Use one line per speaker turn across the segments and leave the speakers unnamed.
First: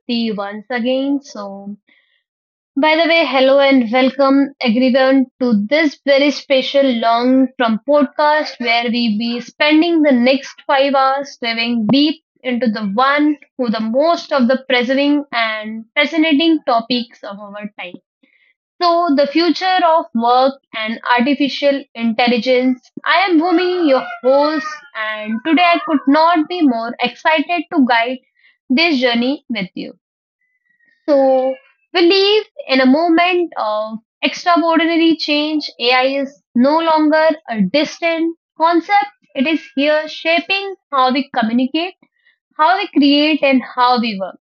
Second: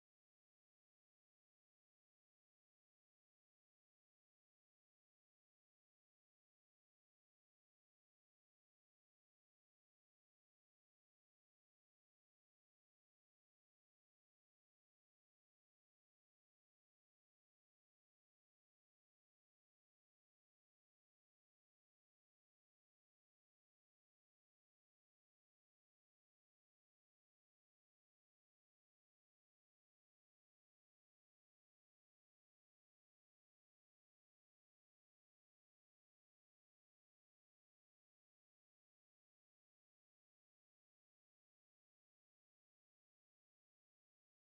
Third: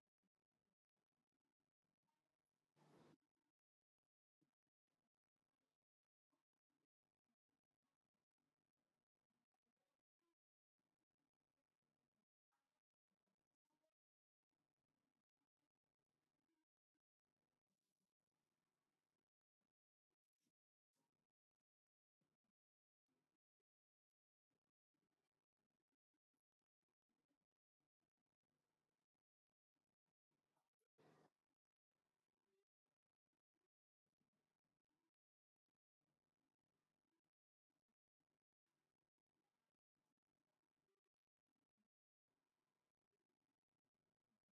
Tripti once again. So, by the way, hello and welcome everyone to this very special long from podcast where we be spending the next 5 hours diving deep into the one who the most of the preserving and fascinating topics of our time. So, the future of work and artificial intelligence. I am Bhumi, your host, and today I could not be more excited to guide this journey with you. So, we live in a moment of extraordinary change. AI is no longer a distant concept, it is here shaping how we communicate, how we create, and how we work.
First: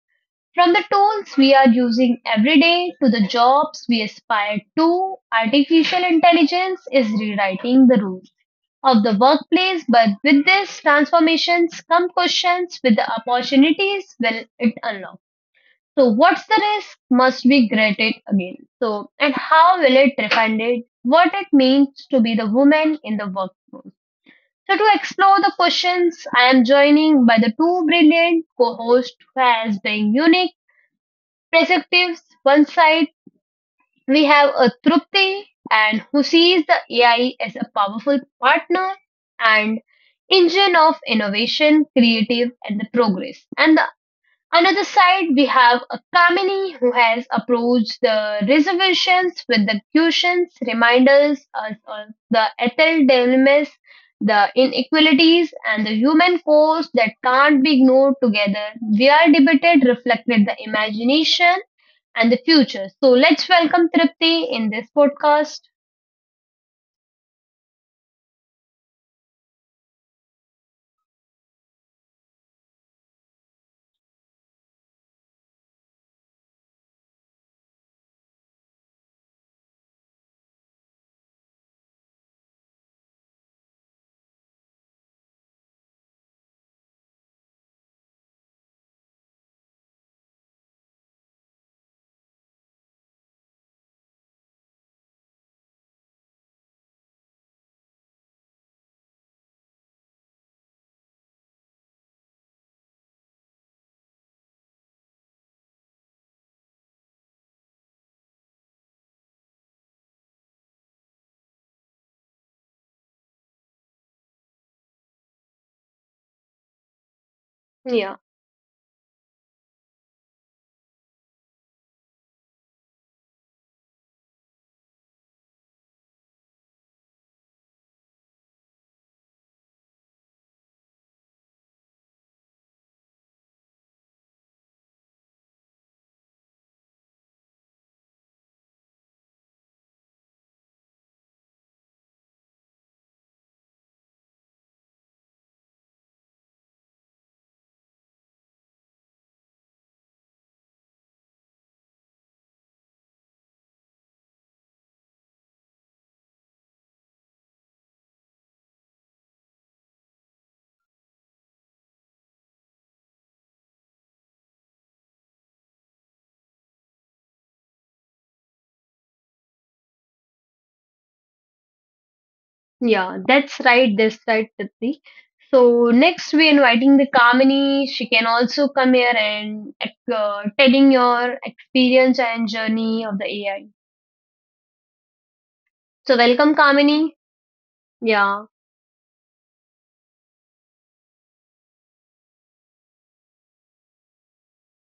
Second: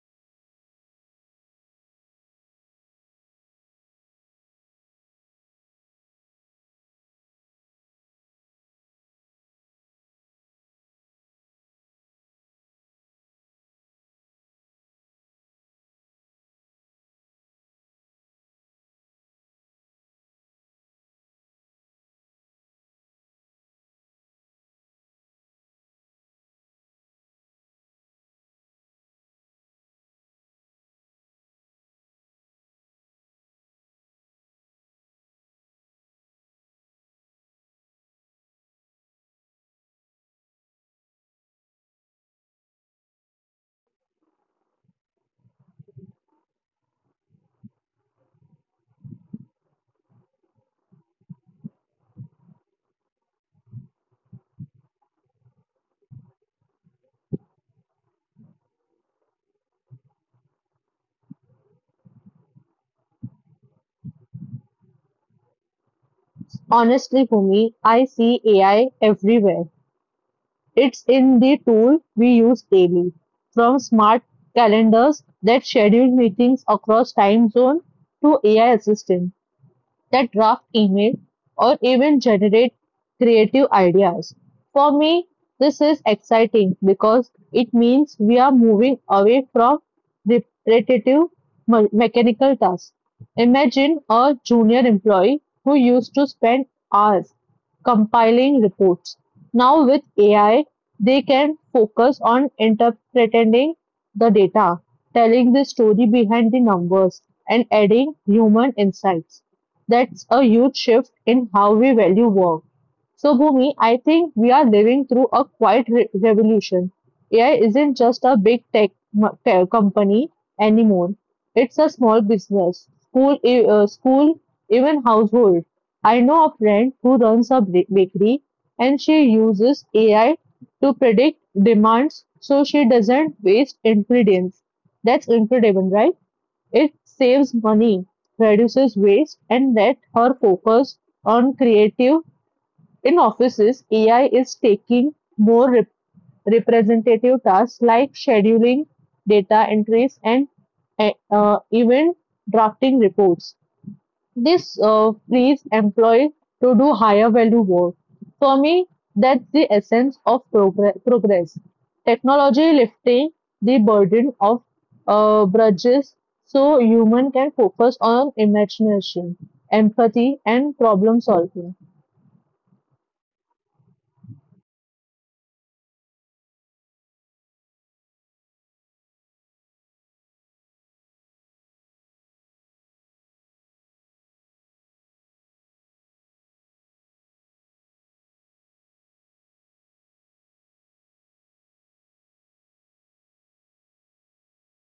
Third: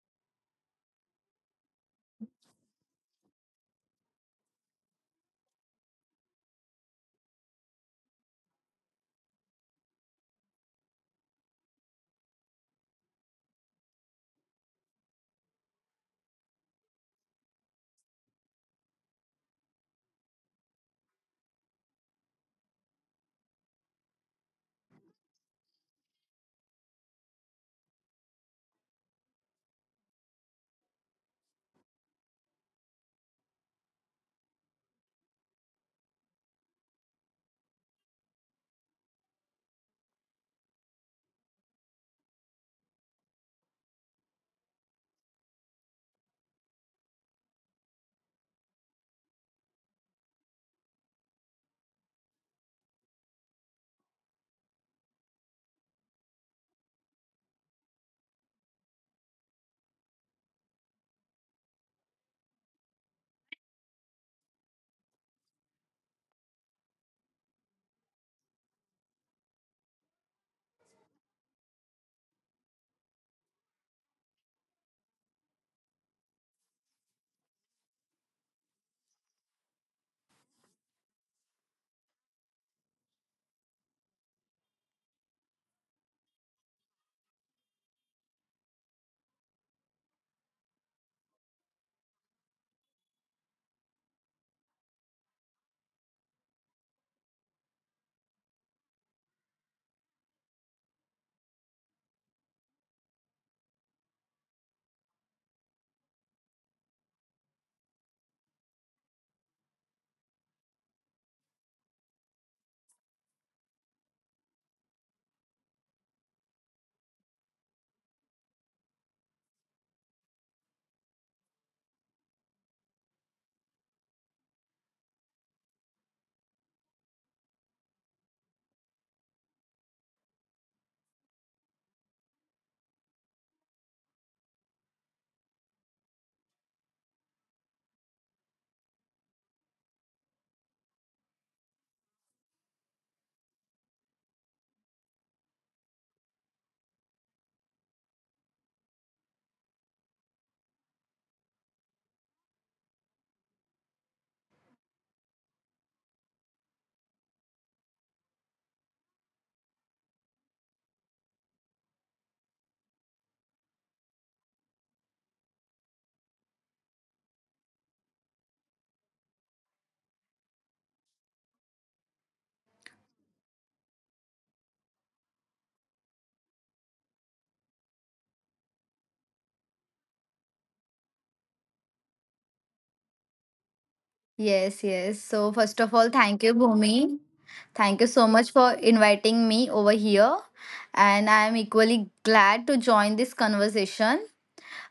From the tools we are using every day to the jobs we aspire to, artificial intelligence is rewriting the rules of the workplace. But with these transformations come questions with the opportunities will it unlock? So, what's the risk must be graded again. So, and how will it refine it? What it means to be the woman in the workforce. So to explore the questions, I am joining by the two brilliant co-hosts who has been unique perspectives. One side, we have a Trupti and who sees the AI as a powerful partner and engine of innovation, creative, and the progress. And the another side, we have a Kamini who has approached the reservations with the cushions, reminders us of the ethical dilemmas, the inequalities, and the human cost that can't be ignored together. We are debated, reflected the imagination and the future. So let's welcome Tripti in this podcast.
Honestly, for me, I see AI everywhere. It's in the tool we use daily, from smart calendars that schedule meetings across time zone to AI assistant that draft email or even generate creative ideas. For me, this is exciting because it means we are moving away from repetitive mechanical tasks. Imagine a junior employee who used to spend hours compiling reports. Now, with AI, they can focus on interpreting the data, telling the story behind the numbers, and adding human insights. That's a huge shift in how we value work. So, Bhumi, I think we are living through a quiet revolution. AI isn't
Yeah,
just a big tech company anymore. It's a small business, school, school, even household. I know a friend who runs a bakery and she uses AI to predict demands so she doesn't waste ingredients. That's incredible, right? It saves money, reduces waste, and let her focus on creative. In offices, AI is taking more representative tasks like scheduling, data entries, and even drafting reports. This frees employees to do higher value work. For me, that's the essence of progress. Technology lifting the burden of grudges so human can focus on imagination, empathy, and problem solving.
yeah, that's right, Tripti. So next we're inviting the Kamini. She can also come here and telling your experience and journey of the AI.
Yes, yes. So, first of all,
So
thank you,
welcome, Kamini.
Bhumi. Thank you so
Yeah.
much for inviting me over here. And I am equally glad to join this conversation,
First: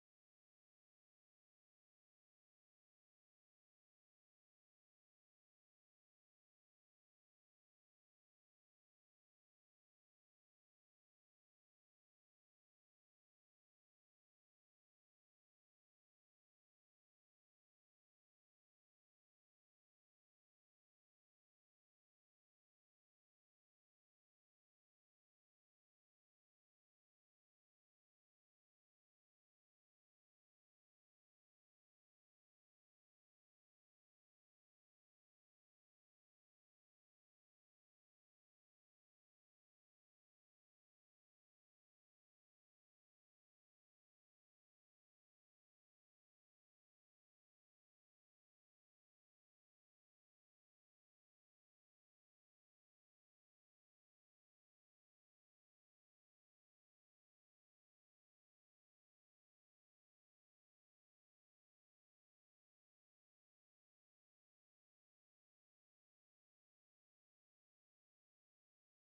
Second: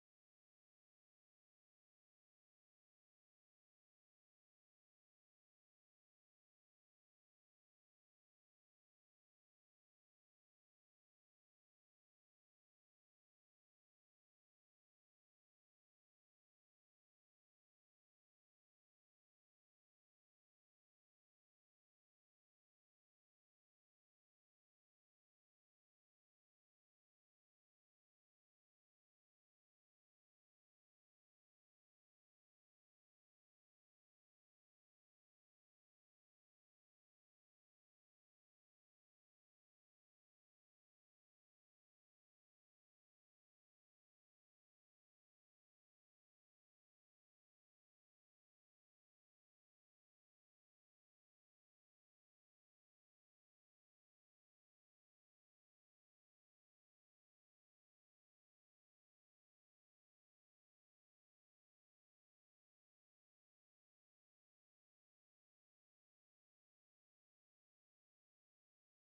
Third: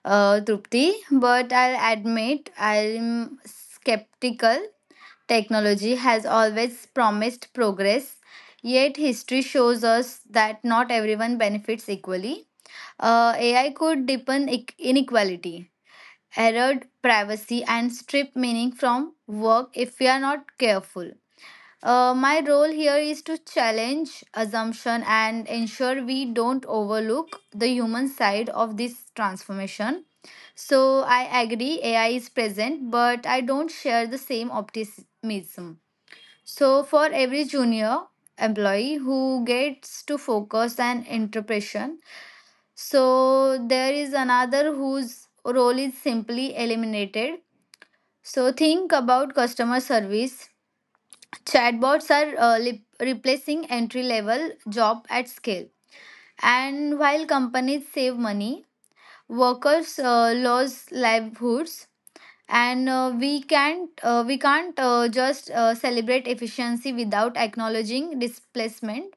Trupti. But I'll admit I'm skeptical. Technology has always promised progress, yet history shows us that not everyone benefits equally. AI could deepen inequality, erode privacy, and strip meaning from work if we are not careful. My role here is to challenge assumption and ensure we don't overlook the human side of this transformation. So I agree AI is present, but I don't share the same optimism. So for every junior employee who gets to focus and interpretation, so there is another whose role is simply eliminated. So think about customer service. Chatbots are replacing entry level job at scale. And while companies save money, workers lose livelihoods, and we can't just celebrate efficiency without acknowledging displacement.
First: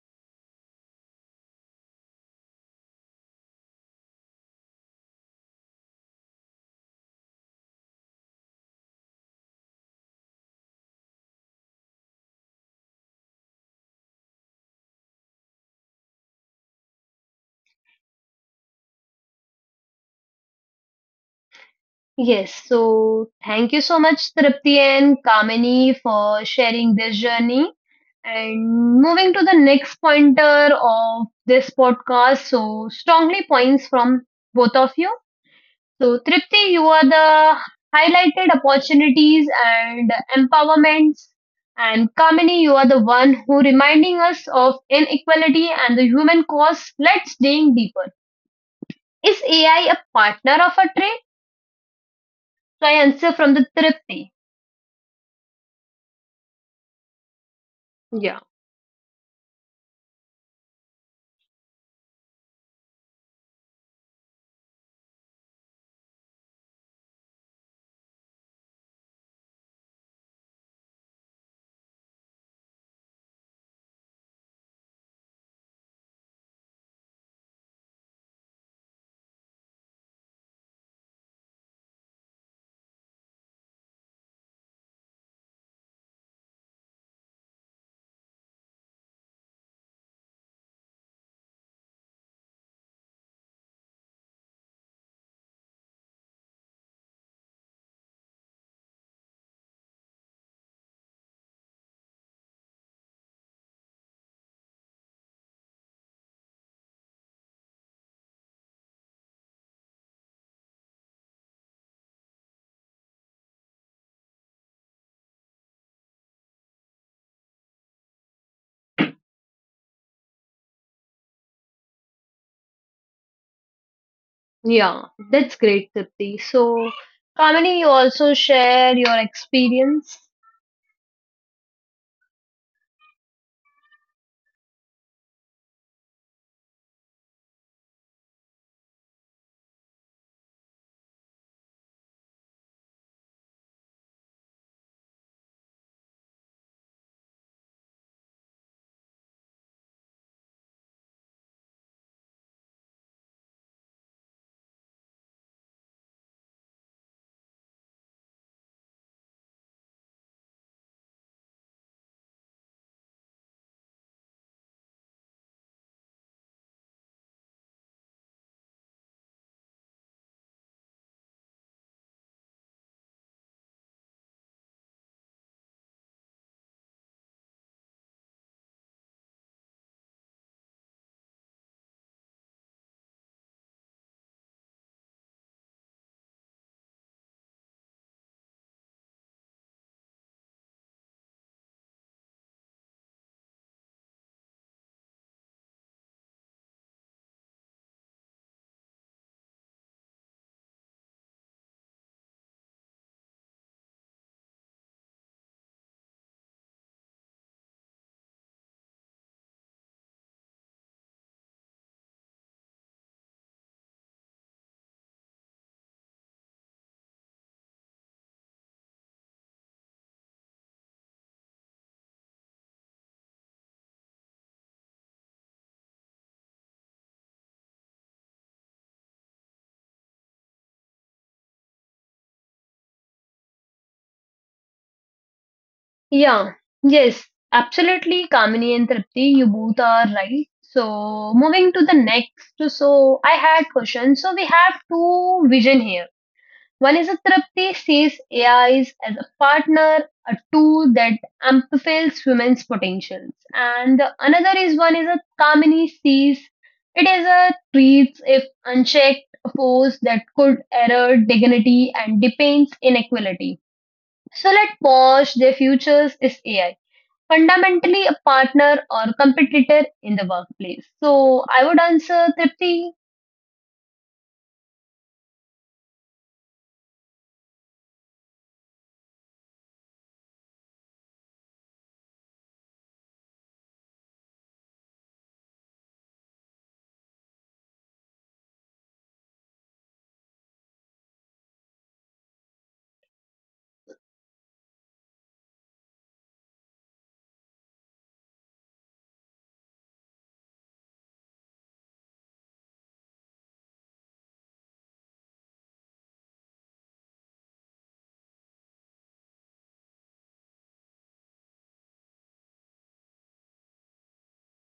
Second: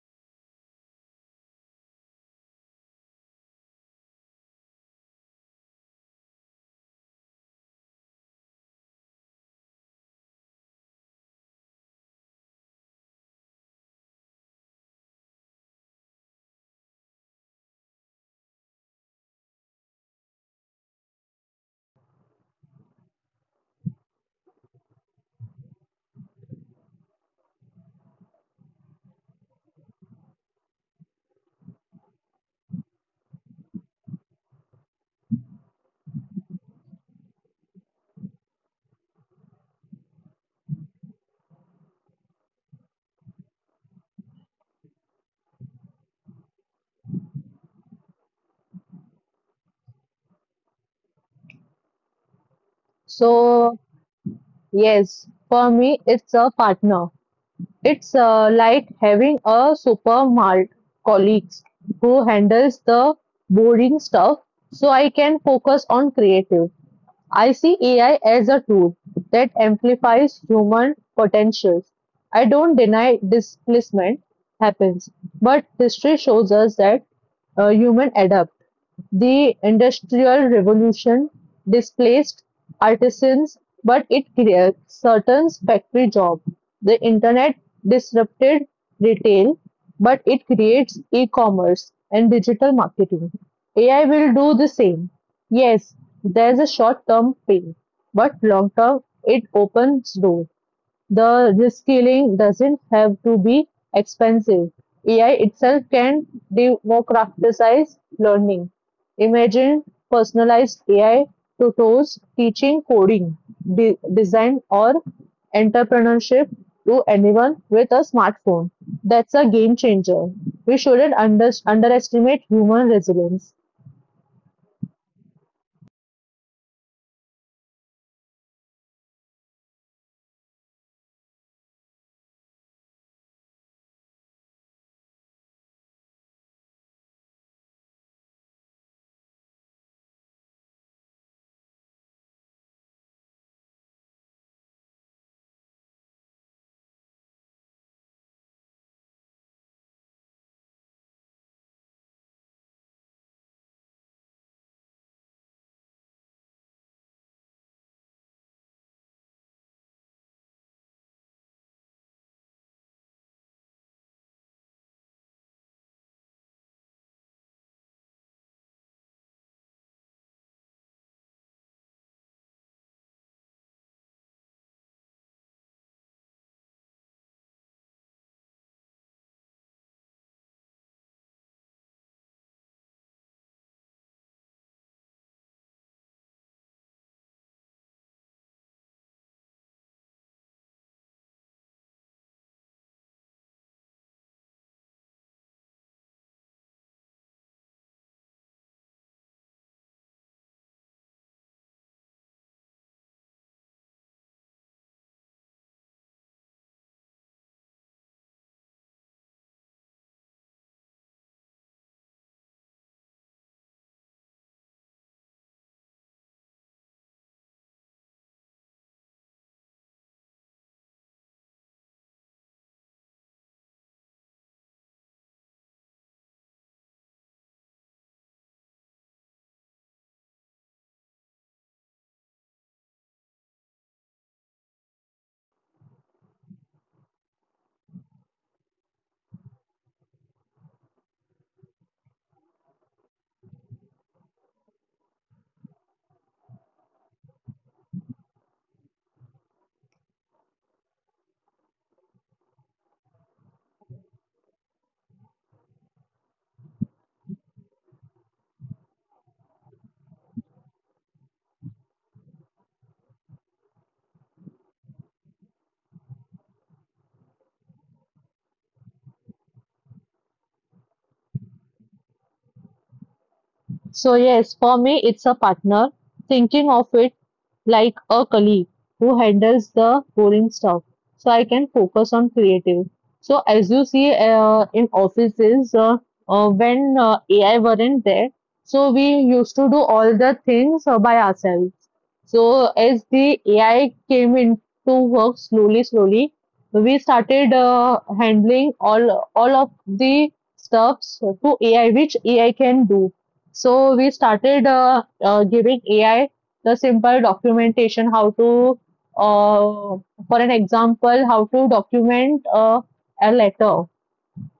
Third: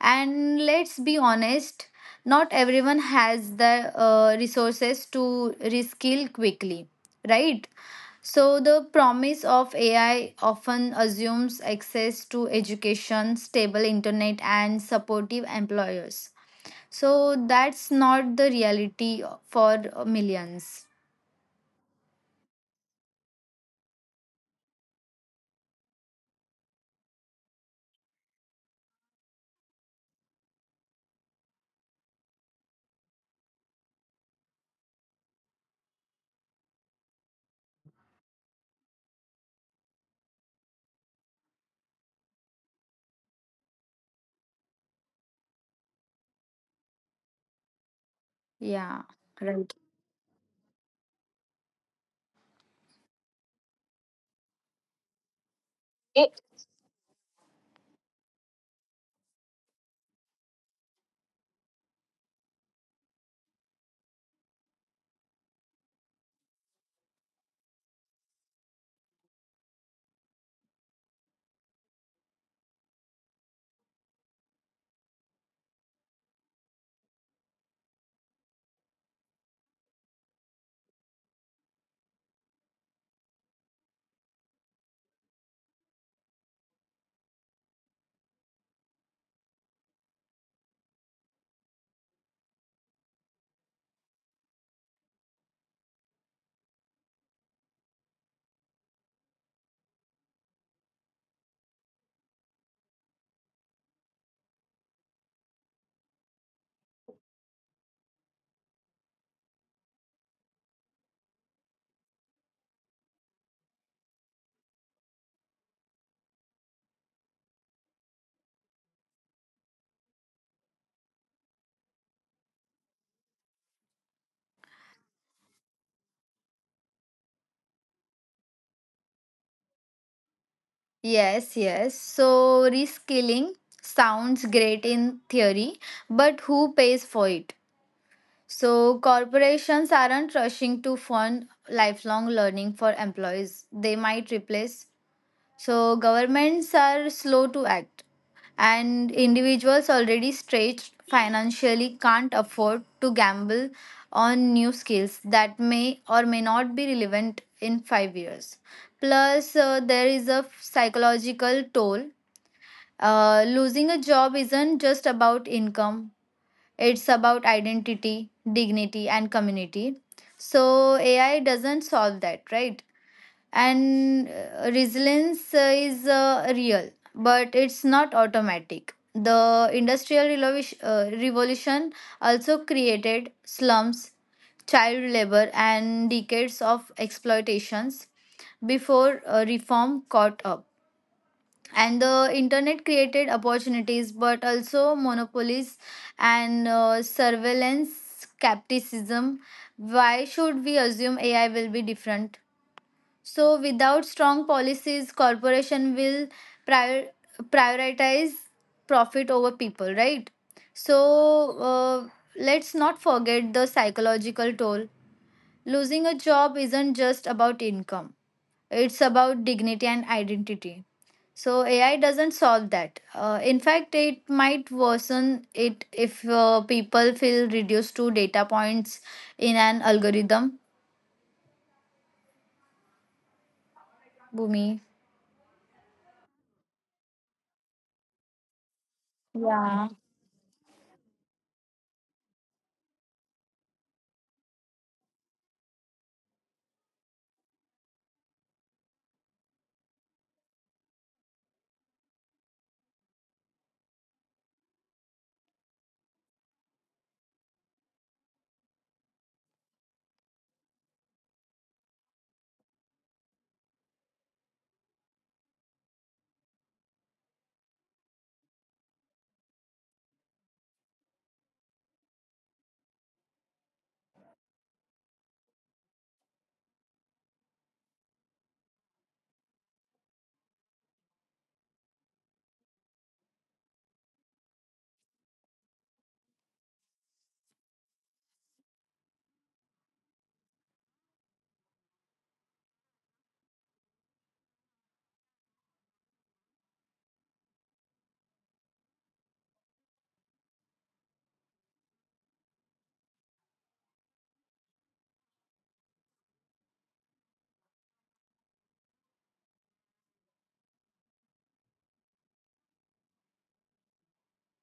And let's be honest, not everyone has the resources to reskill quickly, right? So, the promise of AI often assumes access to education, stable internet, and supportive employers. So, that's not the reality for millions.
Yes, so thank you so much, Tripti and Kamini, for sharing this journey. And moving to the next pointer of this podcast, so strongly points from both of you. So, Tripti, you are the highlighted opportunities and empowerments, and Kamini, you are the one who reminding us of inequality and the human cost. Let's dig deeper.
Yeah,
Is
right.
AI a partner of a trade? So, I answer from the
So
Tripti.
yes, for me, it's
It-
a partner. It's
Yeah.
like having a supermart colleague who handles the boring stuff so I can focus on creative. I see AI as a tool that amplifies human potentials. I don't deny displacement happens, but history shows us that human adapt. The Industrial Revolution displaced artisans, but it created certain factory jobs. The internet disrupted retail, but it creates e-commerce and digital marketing. AI will do the same. Yes, there's a short-term pain, but long-term it opens doors. The reskilling doesn't have to be expensive. AI itself can democratize learning. Imagine personalized AI tutors teaching coding, design, or entrepreneurship to anyone with a smartphone. That's a game changer. We shouldn't underestimate human resilience.
Yeah, that's great, Tripti. So, Kamini, you also share your experience.
Yes, yes. So, reskilling sounds great in theory, but who pays for it? So, corporations aren't rushing to fund lifelong learning for employees. They might replace. So governments are slow to act, and individuals already stretched financially can't afford to gamble on new skills that may or may not be relevant in 5 years. Plus, there is a psychological toll. Losing a job isn't just about income, it's about identity, dignity, and community. So, AI doesn't solve that, right? And resilience is real, but it's not automatic. The revolution also created slums, child labor, and decades of exploitations before reform caught up. And the internet created opportunities but also monopolies and surveillance. Skepticism. Why should we assume AI will be different? So without strong policies, corporation will prior, prioritize profit over people, right? So let's not forget the psychological toll. Losing a job isn't just about income. It's about dignity and identity. So AI doesn't solve that. In fact, it might worsen it if people feel reduced to data points in an algorithm. Bhumi.
Yeah, yes, absolutely, Kamini and Tripti, you both
Yeah.
are right. So, moving to the next, so I had questions. So, we have two vision here. One is that Tripti sees AIs as a partner, a tool that amplifies women's potentials. And the another is one is that Kamini sees it as a treats if unchecked force that could erode dignity and deepens inequality. So let pause their futures is AI. Fundamentally a partner or competitor in the workplace. So I would answer Tripti.
So, yes, for me, it's a partner, thinking of it like a colleague who handles the boring stuff so I can focus on creative. So, as you see in offices, when AI weren't there, so we used to do all the things by ourselves. So, as the AI came into work slowly, slowly, we started handling all of the stuffs to AI, which AI can do. So we started giving AI the simple documentation, how to, uh, for an example, how to document a letter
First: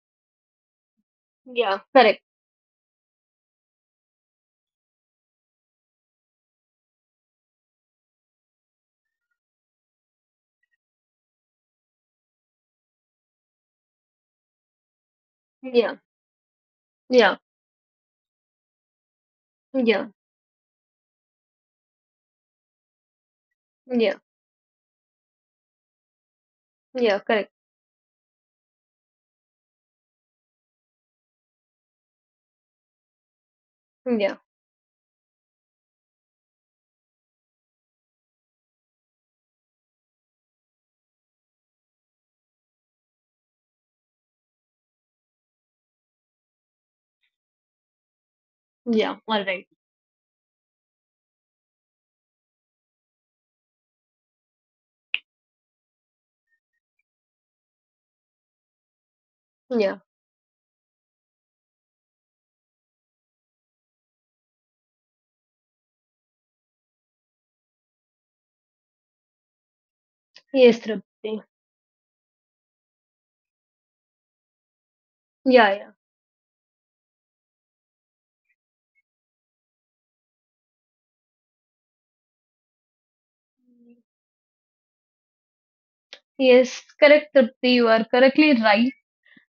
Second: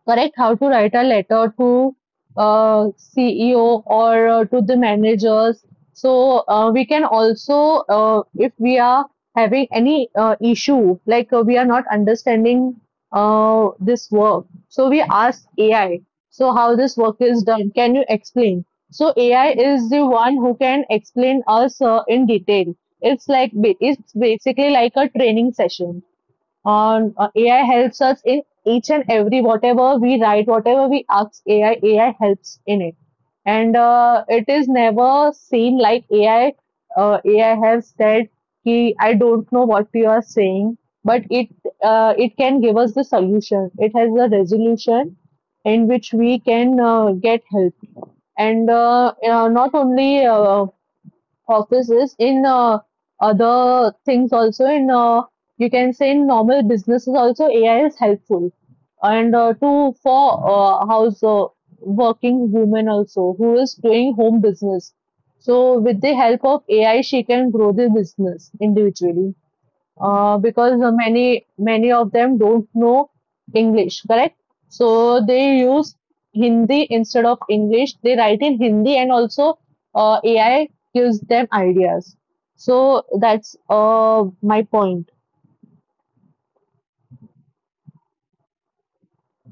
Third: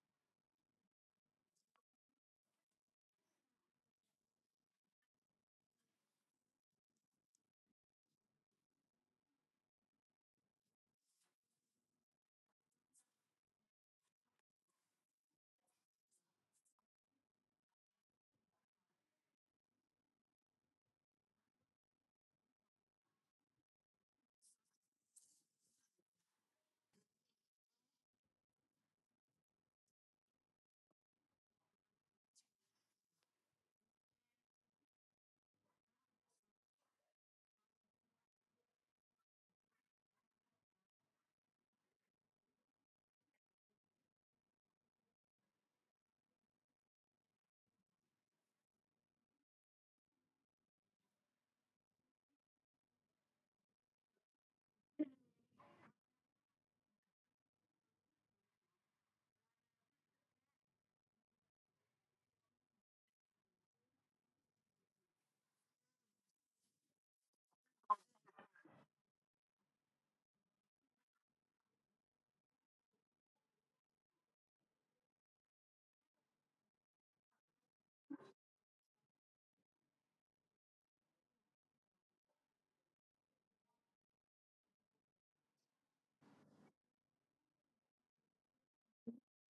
correct how to write a letter
Yeah,
to
correct.
uh, CEO or to the managers. So we can also, if we are having any issue, like we are not understanding this work, so we ask
Yeah,
AI. So how this work
yeah,
is done? Can you explain? So AI is the
yeah,
one who can explain us in detail.
yeah,
It's basically like a training session on
yeah, correct.
AI helps us in each and every whatever we write, whatever we ask AI, AI helps in it. And
Yeah.
it is never seen like AI. AI has said, "Ki I don't know what you are saying," but it it can give us the solution. It has a resolution in which we can get help. And uh,
Yeah. All
uh,
right.
not only uh, offices, in other things also, in you can say in normal businesses also, AI is helpful. And to
Yeah.
for house working women also who is doing home business. So with the help of AI, she can grow the business individually because
Yes, Tripti.
many of them don't know English, correct? So they
Yeah, yeah.
use Hindi instead of English. They write in Hindi, and also AI gives them ideas. So that's my point.
Yes, correct, Tripti. You are correctly right.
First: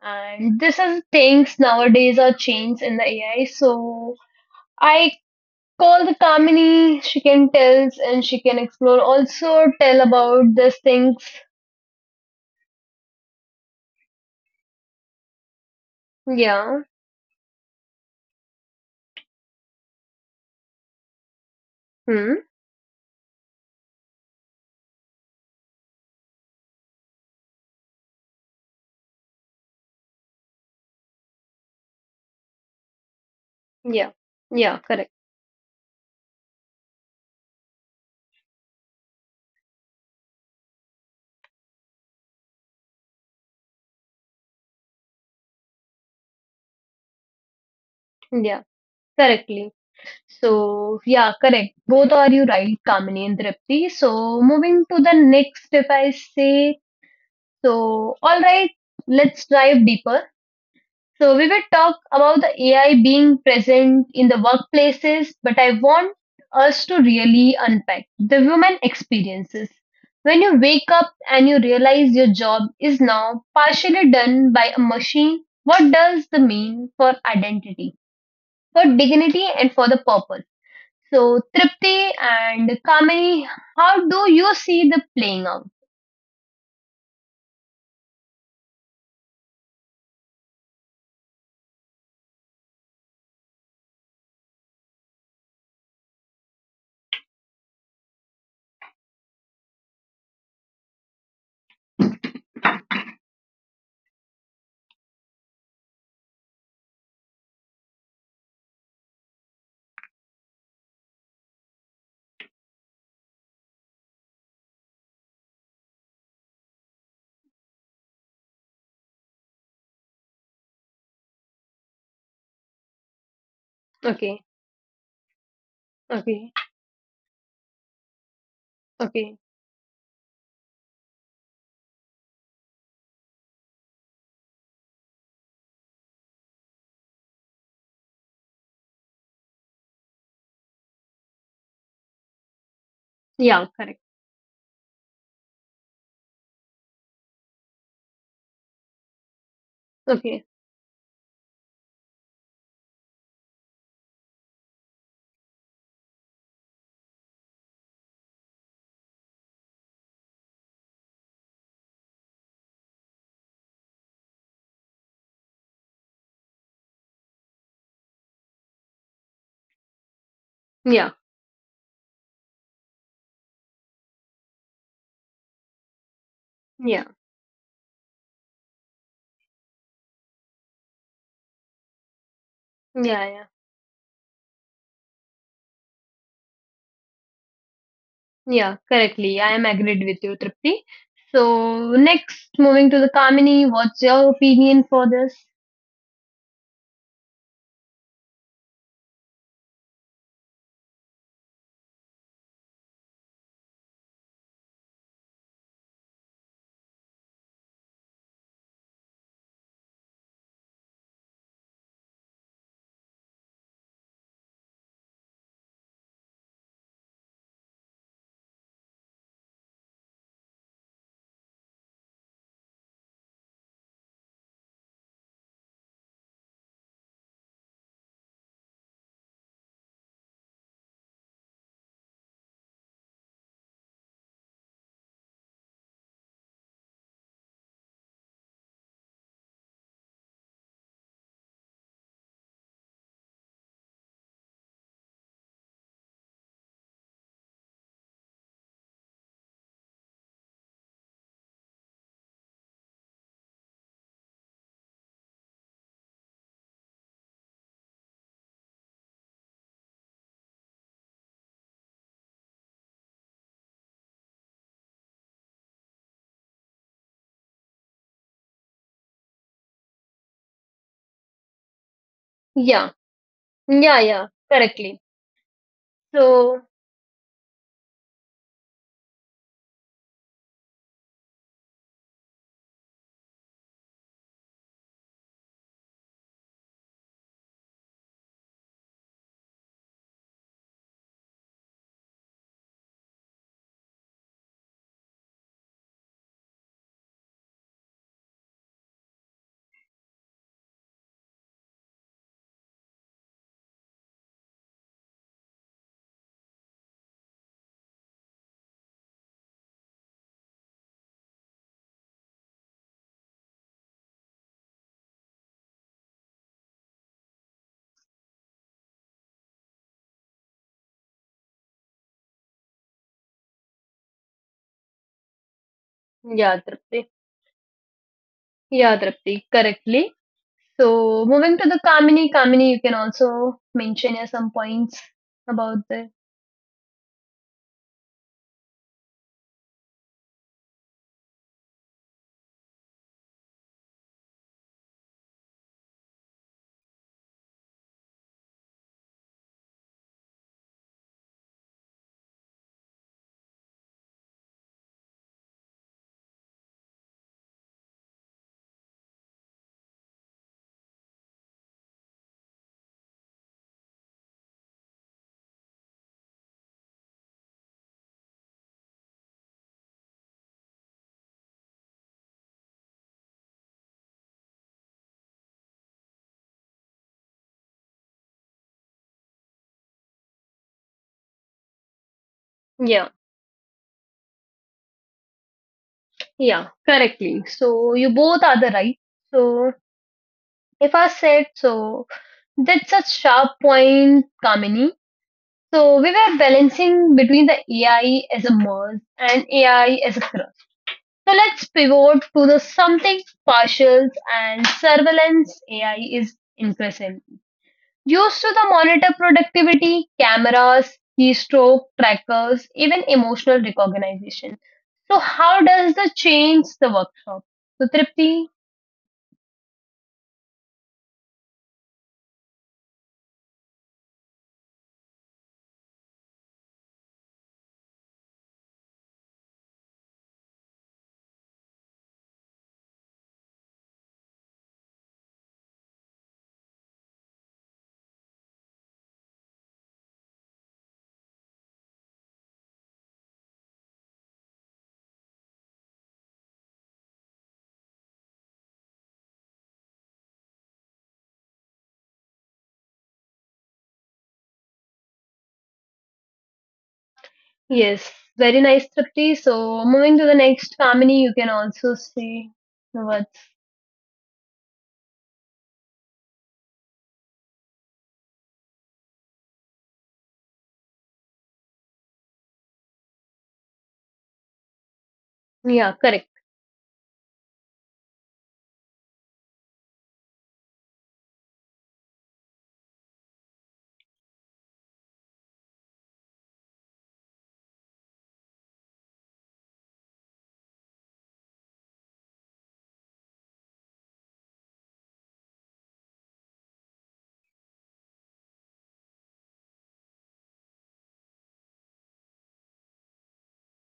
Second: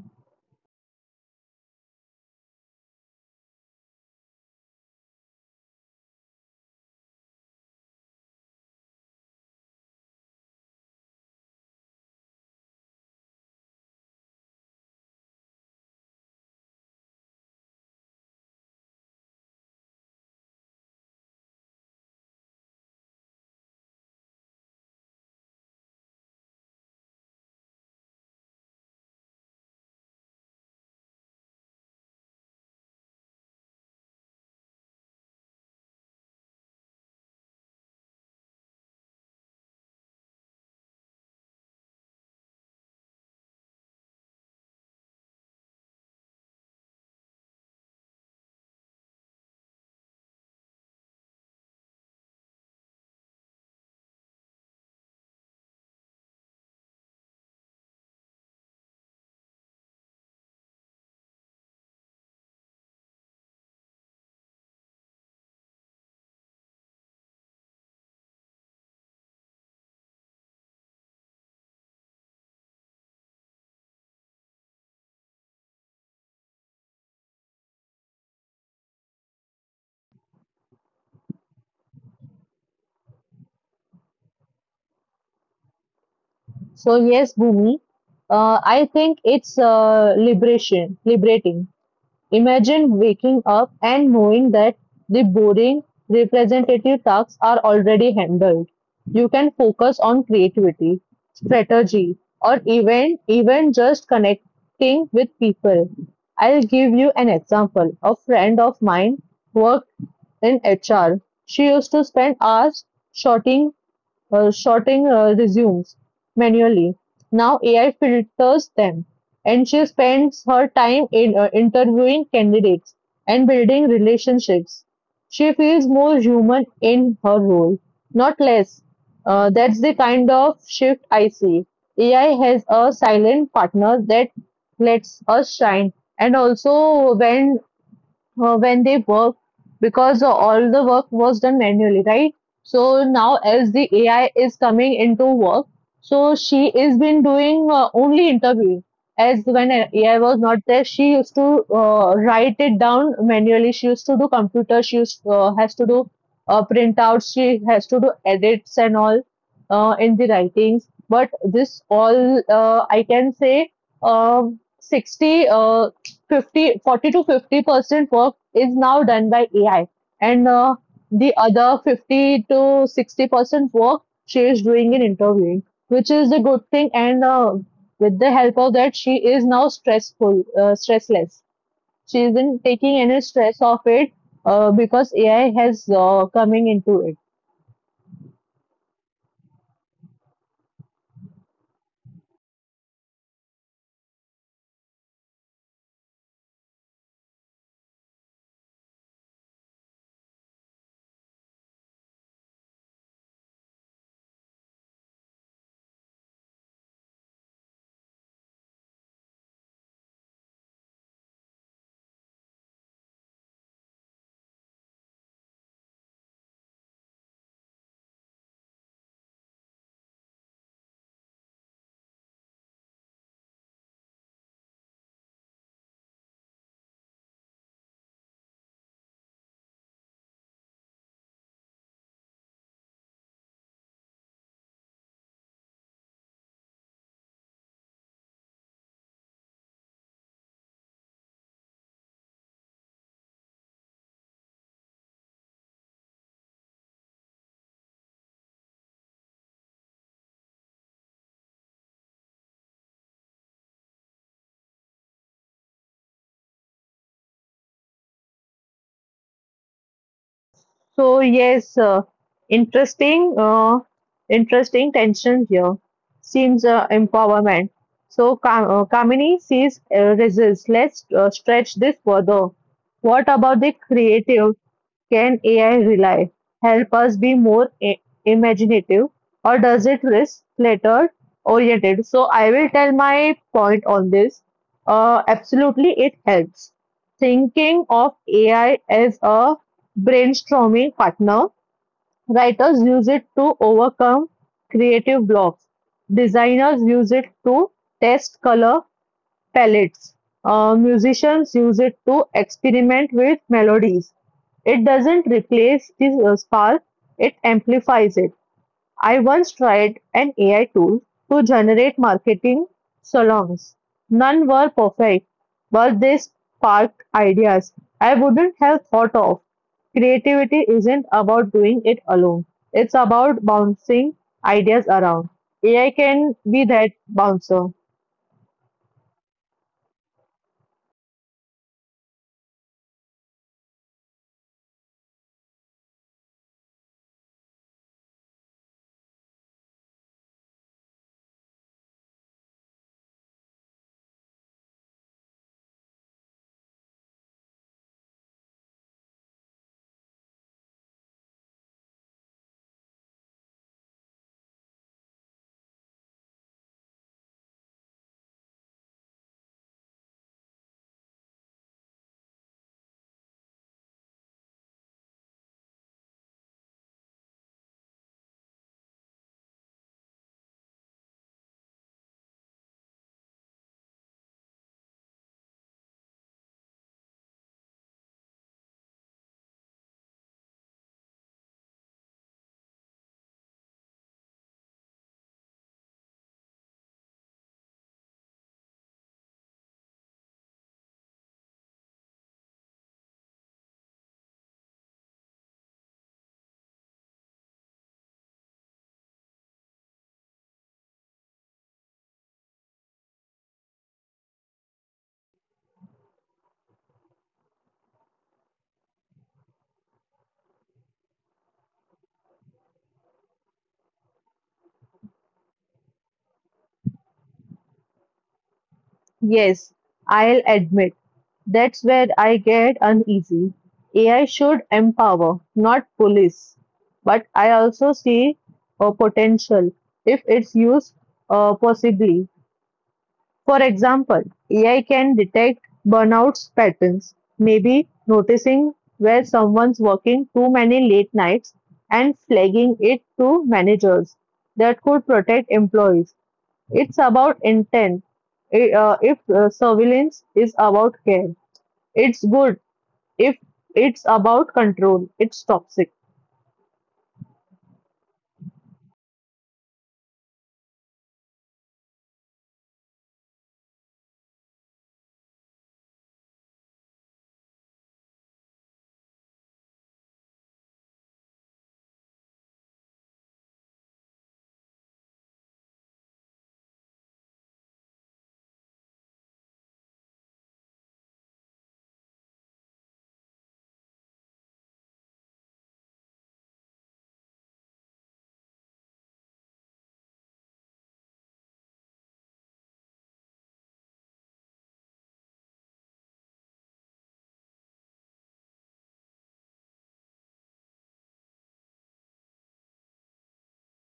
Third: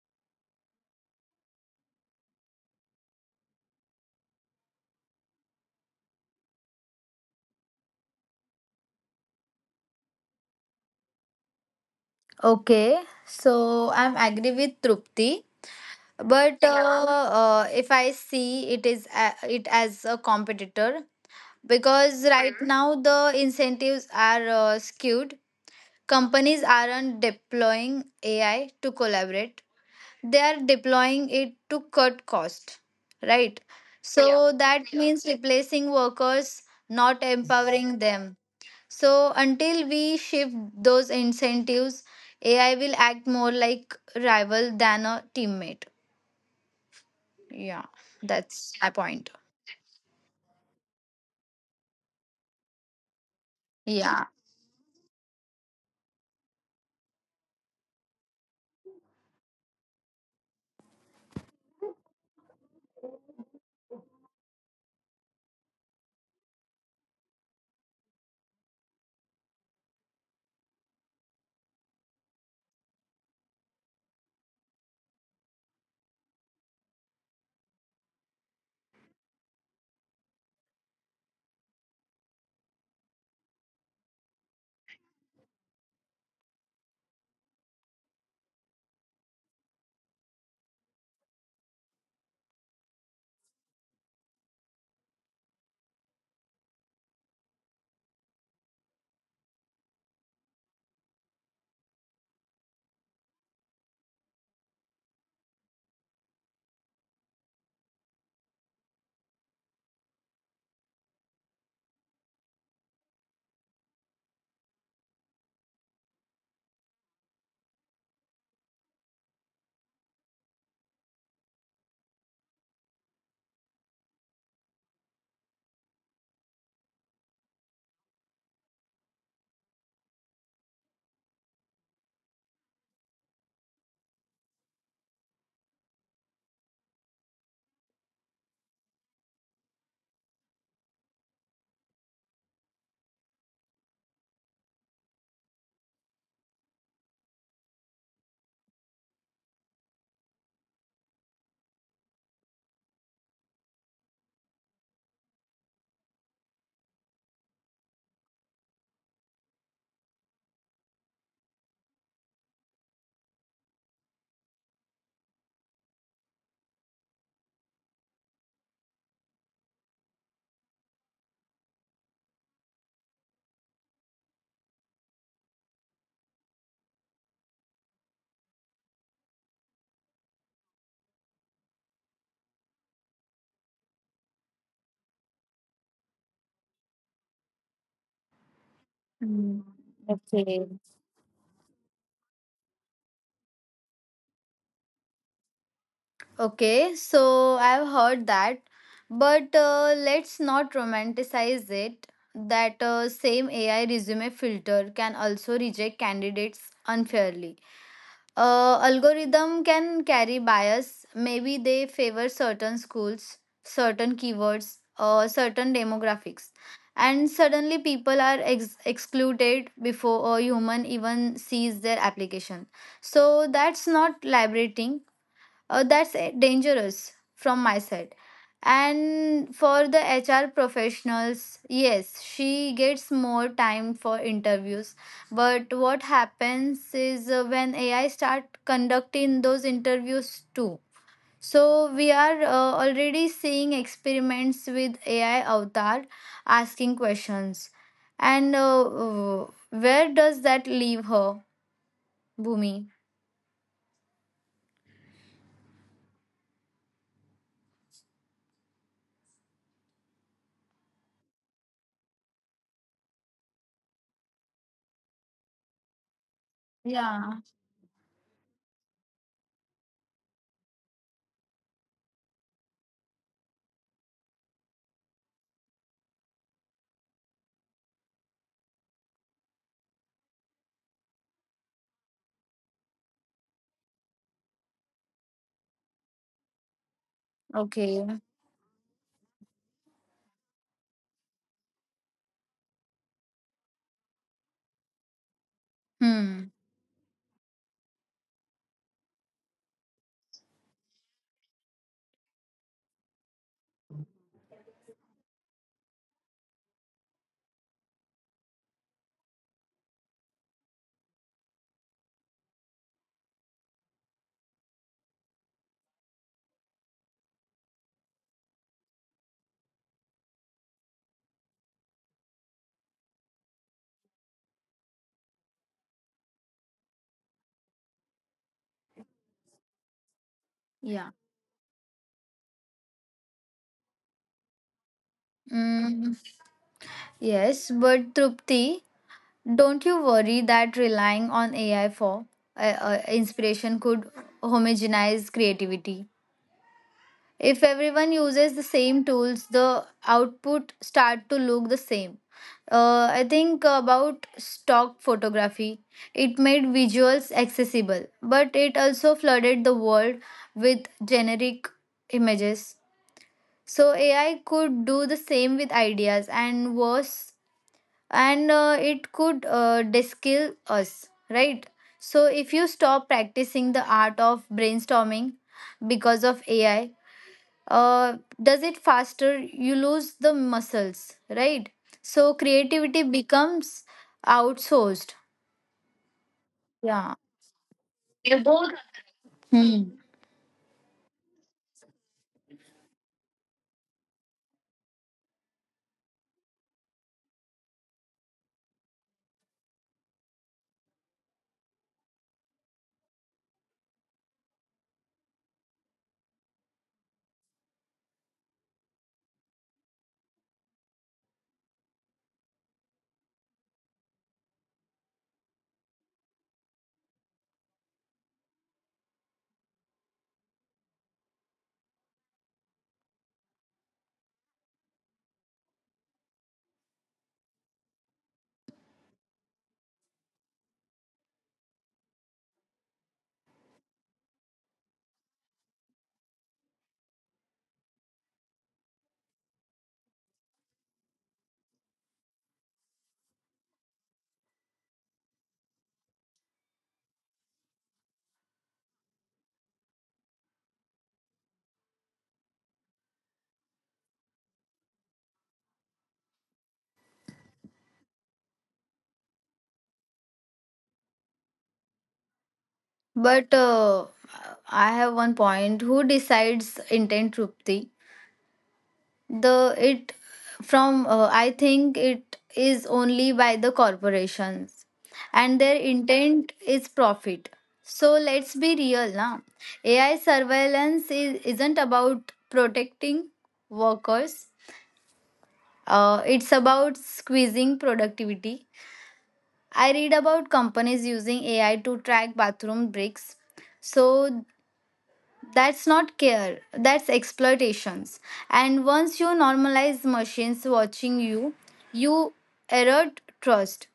And this is things nowadays are changed in the AI. So I call the Kamini. She can tells and she can explore. Also tell about these things.
Okay, so I'm agree with Trupti, but
Yeah.
if I see it is a, it as a competitor, because
Hmm.
right. Mhm. Now the incentives are skewed. Companies aren't deploying AI to collaborate; they are deploying it to cut cost, right?
Yeah.
So, yeah,
Yeah.
that, yeah,
Correct.
means replacing workers, not empowering them. So until we shift those incentives, AI will act more like rival than a teammate. Yeah,
Yeah.
that's my point.
Correctly. So yeah, correct. Both are you right, Kamini and Tripti.
Yeah.
So moving to the next, if I say So, all right, let's dive deeper. So, we will talk about the AI being present in the workplaces, but I want us to really unpack the human experiences. When you wake up and you realize your job is now partially done by a machine, what does the mean for identity, for dignity, and for the purpose? So, Tripti and Kamini, how do you see the playing out?
So yes, Bhumi, I think it's liberating. Imagine waking up and knowing that the boring representative tasks are already handled. You can focus on creativity, strategy, or even just connecting with people. I'll give you an example. A friend of mine worked in HR. She used to spend hours sorting sorting resumes manually. Now AI filters them, and she spends her time in interviewing candidates and building
Okay,
relationships. She feels more
okay,
human in her role, not less.
okay.
That's the kind of shift I see. AI has a silent partner that lets us shine, and also when they work because all the work was done manually, right? So now
Yeah,
as the
correct.
AI is coming into work, so she is been doing only interviewing. As when AI was
Okay.
not there, she used to write it down manually. She used to do computer. She used, has to do printouts. She has to do edits and all in the writings. But this all I can say um 60 uh, 50, 40 to 50% work is now done by AI, and
Yeah,
the other 50 to 60% work she is doing in interviewing, which is a good thing.
yeah,
And with the help of that, she is now stressless. She isn't taking any
yeah, yeah,
stress of it because AI has coming into it.
yeah. Correctly,
Hmm.
I am agreed with you,
Okay.
Tripti. So next, moving to the Kamini, what's your opinion for this?
Okay, so I've heard that, but let's not romanticize it. That same AI resume filter can also reject candidates unfairly. Algorithm can carry bias. Maybe they favor certain schools, certain keywords, or certain demographics. And suddenly people are excluded before a human even sees their application. So that's not liberating, that's dangerous from my side. And for the HR professionals, yes, she gets more time for interviews, but what happens is when AI start conducting those interviews too? So we are already seeing experiments with AI avatar asking questions, and where does that leave her, Bhumi?
So yes, interesting, uh, interesting tension here. Seems
Yeah.
empowerment. So Kamini sees results. Let's stretch this further.
Yeah,
What about the
yeah, yeah.
creative?
Correctly.
Can AI rely
So
help us be more imaginative, or does it risk clutter oriented? So I will tell my point on this. Absolutely, it helps. Thinking of
Okay.
AI as a brainstorming partner, writers use it to overcome creative blocks.
Hmm.
Designers use it to test color palettes. Musicians use it to experiment with melodies. It doesn't replace the spark, it amplifies it. I once tried an AI tool to generate marketing songs. None were perfect, but they sparked ideas I wouldn't have thought of. Creativity isn't about doing it alone, it's about bouncing ideas around. AI can be
yeah,
that
Tripti.
bouncer.
Yeah, Tripti. Correctly.
Yeah.
So moving to the Kamini, Kamini, you can also mention here some points about the.
Mm. Yes, but Trupti, don't you worry that relying on AI for inspiration could homogenize creativity? If everyone uses the same tools, the output start to look the same. I think about stock photography. It made visuals accessible, but it also flooded the world with generic images. So AI could do the same with ideas, and worse, and it could diskill us, right? So if you stop practicing the art of brainstorming because of AI, uh, does it faster, you lose the muscles, right? So creativity
Yeah,
becomes outsourced.
yeah.
Yeah.
Correctly. So you
They
both are
both-
the right. So
Hmm.
if I said so, that's a sharp point, Kamini. So we were balancing between the AI as a merge and AI as a cross. So let's pivot to the something partials and surveillance AI is increasing. Used to the monitor productivity, cameras, keystroke, trackers, even emotional recognition. So how does the change the workshop? So Tripti,
Yes, I'll admit. That's where I get uneasy. AI should empower, not police. But I also see a potential if it's used possibly. For example, AI can detect burnout patterns, maybe noticing where someone's working too many late nights and flagging it to managers. That could protect employees. It's about intent. If surveillance is about care, it's good if it's about control, it's toxic.
yes, very nice Tripti. So moving to the next family, you can also say the words.
But I have one point. Who decides intent, Trupti? The it from I think it is only by the corporations, and their
Yeah, correct.
intent is profit. So let's be real now. AI surveillance isn't about protecting workers, it's about squeezing productivity. I read about companies using AI to track bathroom breaks. So that's not care, that's exploitations. And once you normalize machines watching you, you erode trust.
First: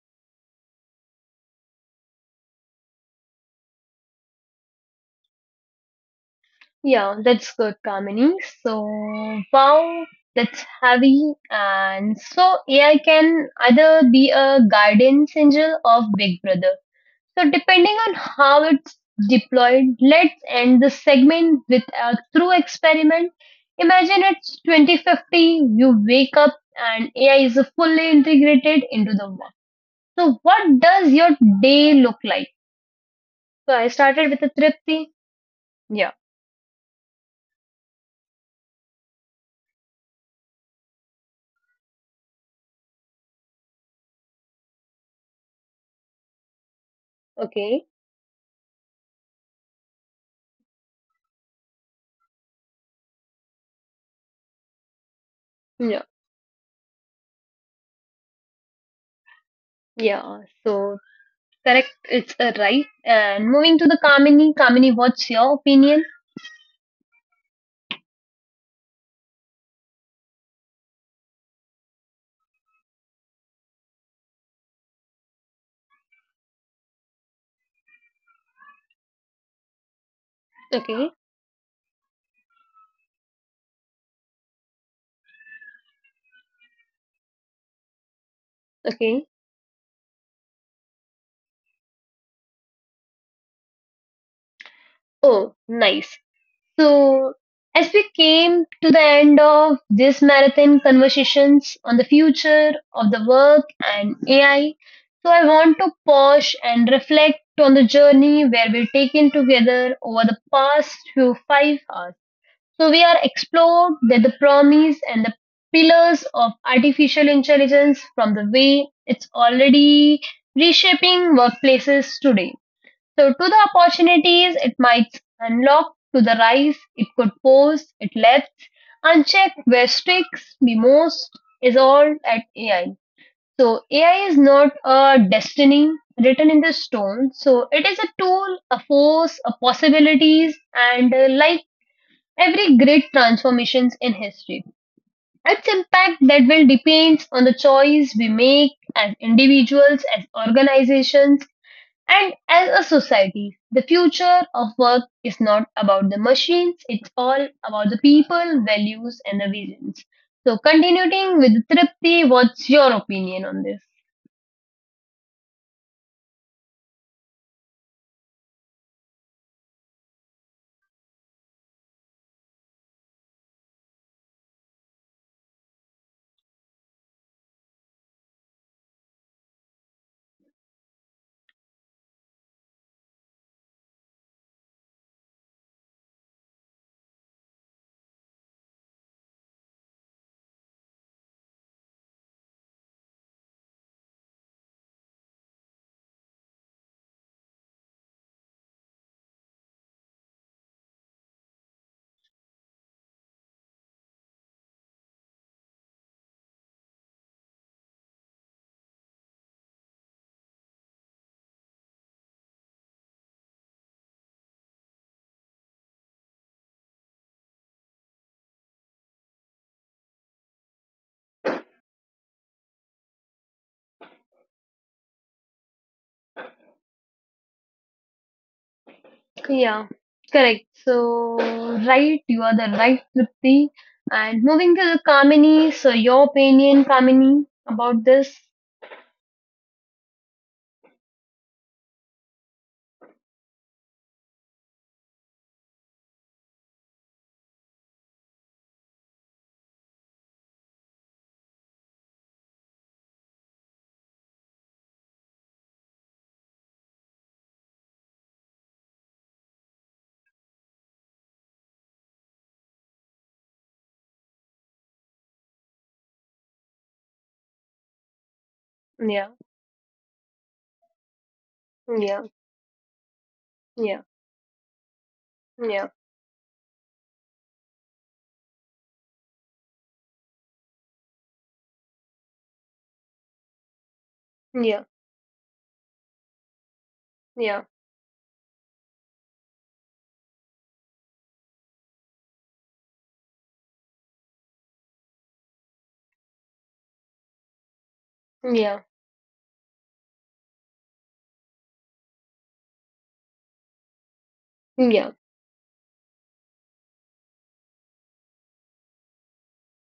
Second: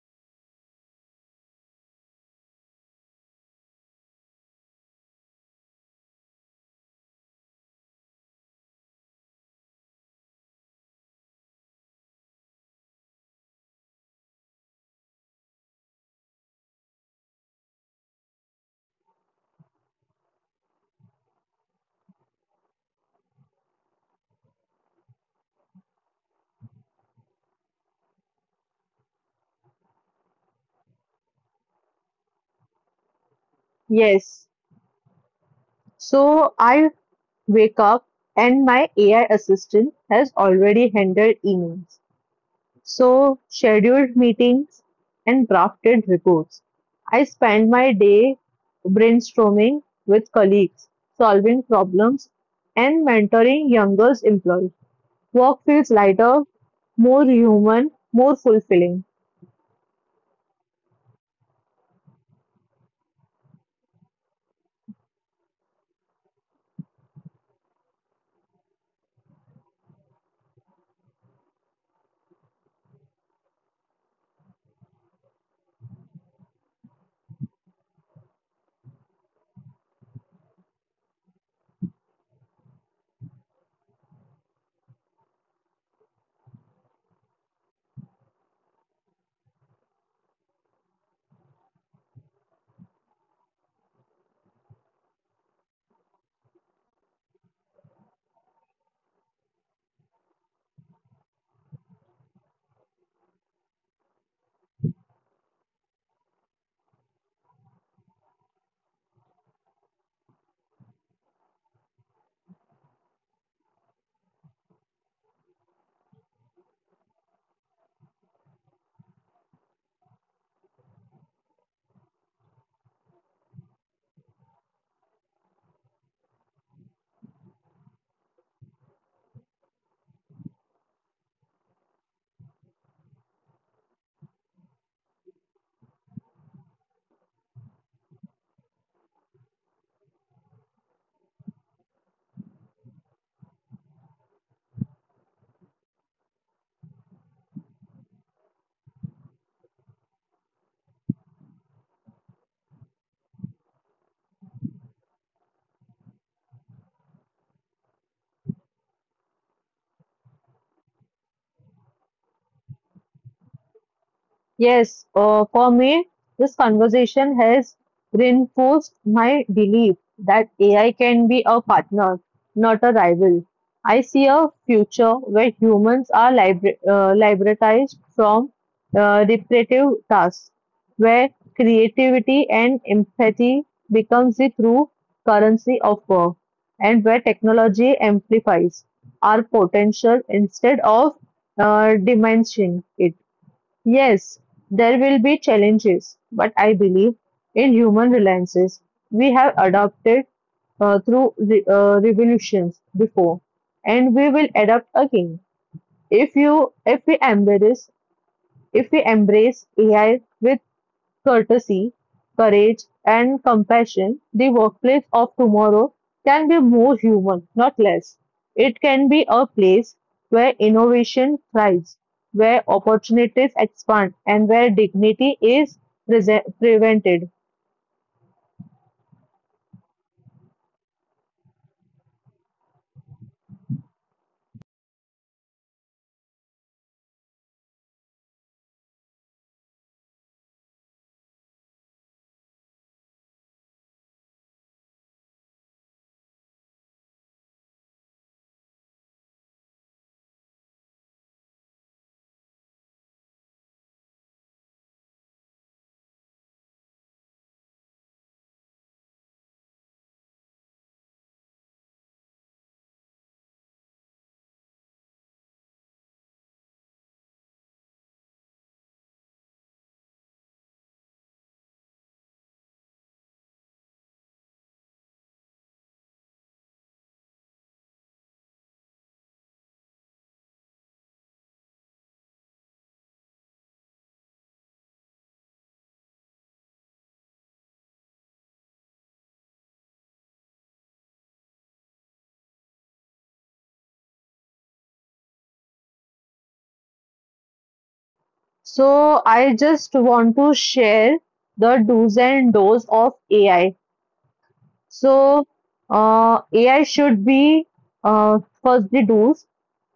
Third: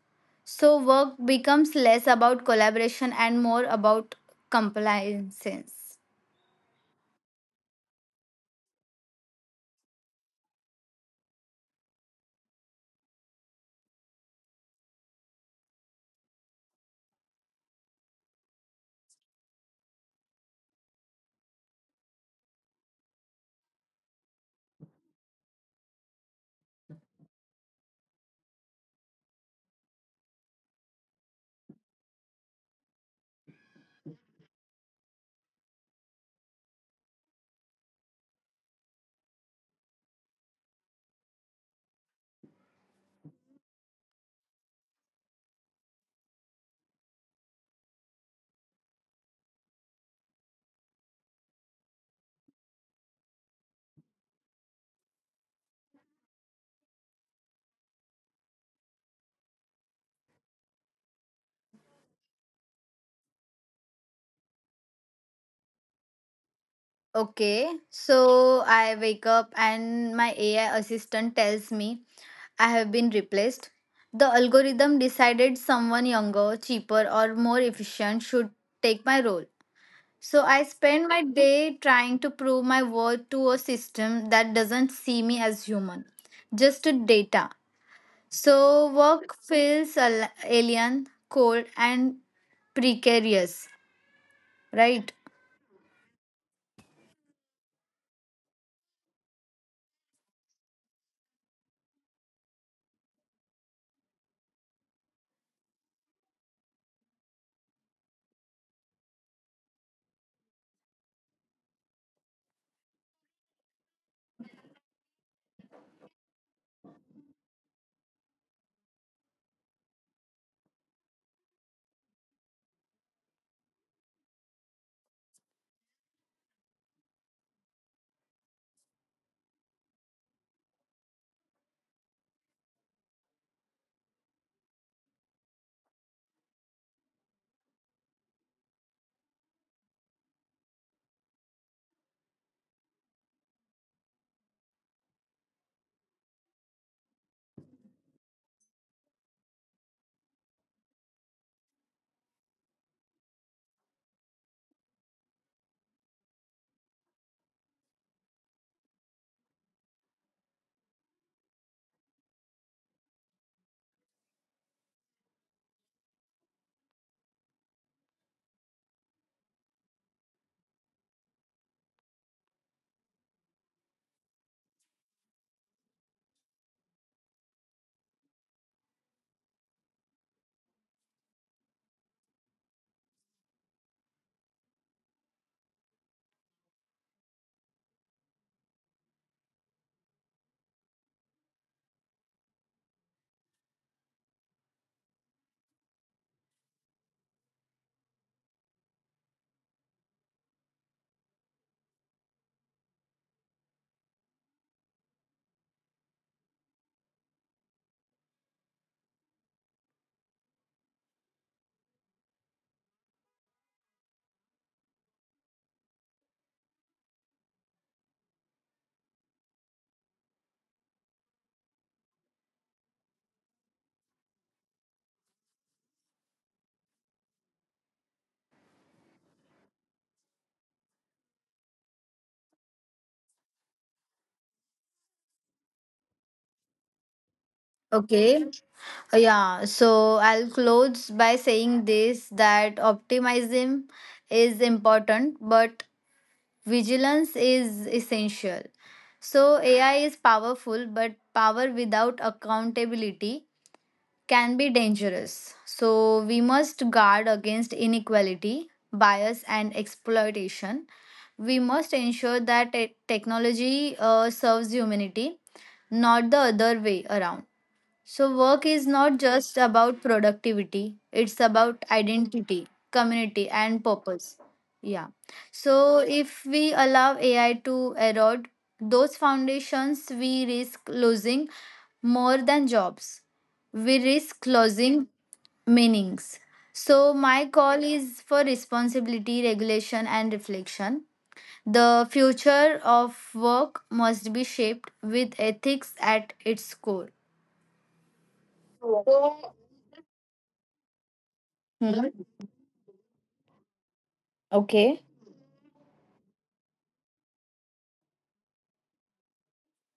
So work becomes less about collaboration and more about compliance.
Yeah, that's good, Kamini. So, wow, that's heavy. And so, AI can either be a guidance angel of Big Brother. So, depending on how it's deployed, let's end the segment with a true experiment. Imagine it's 2050, you wake up, and AI is fully integrated into the work. So, what does your day look like? So, I started with a
Yes.
tripty. Yeah,
So I wake up and my AI assistant has already handled emails. So scheduled meetings and drafted reports. I spend my
okay.
day brainstorming with colleagues, solving problems and mentoring younger employees. Work feels
Yeah.
lighter, more human, more fulfilling.
Yeah, so Correct, it's a right. And moving to the Kamini, Kamini, what's your opinion?
Okay, so I wake up and my AI assistant tells me I have been replaced. The algorithm decided someone younger, cheaper, or more efficient should take my role. So I spend
Okay,
my day trying to prove my worth to a system that doesn't see me as human, just a data. So
okay.
work feels alien, cold, and precarious, right?
Oh, nice. So, as we came to the end of this marathon conversations on the future of the work and AI, so I want to pause and reflect on the journey where we've taken together over the past few 5 hours. So we are explored that the promise and the pillars of artificial intelligence from the way it's already reshaping workplaces today. So to the opportunities it might unlock, to the rise it could pose, it left unchecked where sticks be most is all at AI. So AI is not a destiny written in the stone. So it is a tool, a force, a possibilities, and like every great transformations in history. Its impact that will depends on the choice we make as individuals, as organizations, and as a society. The future of work is not about the machines, it's all about the people, values, and the visions. So continuing with Tripti, what's your opinion on this?
Yes, for me, this conversation has reinforced my belief that AI can be a partner, not a rival. I see a future where humans are liberatized from repetitive tasks, where creativity and empathy becomes the true currency of work, and where technology amplifies our potential instead of diminishing it. Yes, there will be challenges, but I believe in human reliances. We have adopted through re revolutions before, and we will adapt again. If you, if we embrace, if we embrace AI with courtesy, courage, and compassion, the workplace of tomorrow can be more human, not less. It can be a place where innovation thrives, where opportunities expand, and where dignity is prevented.
Yeah, correct. So right, you are the right Tripti. And moving to the Kamini, so your opinion, Kamini, about this?
Okay. Yeah. So I'll close by saying this, that optimism is important, but vigilance is essential. So AI is powerful, but power without accountability can be dangerous. So, we must guard against inequality, bias, and exploitation. We must ensure that technology serves humanity, not the other way around. So, work is not
Yeah,
just about productivity, it's about
yeah,
identity, community, and
yeah,
purpose. Yeah.
yeah,
So, if we allow AI to erode those foundations, we risk losing more than jobs. We risk
yeah,
losing meanings. So, my
yeah,
call is for responsibility, regulation, and reflection. The future of work must be shaped with ethics at its core.
yeah,
So, I just want to share the do's
Hmm?
and don'ts of AI.
yeah,
So, AI should be, first the do's.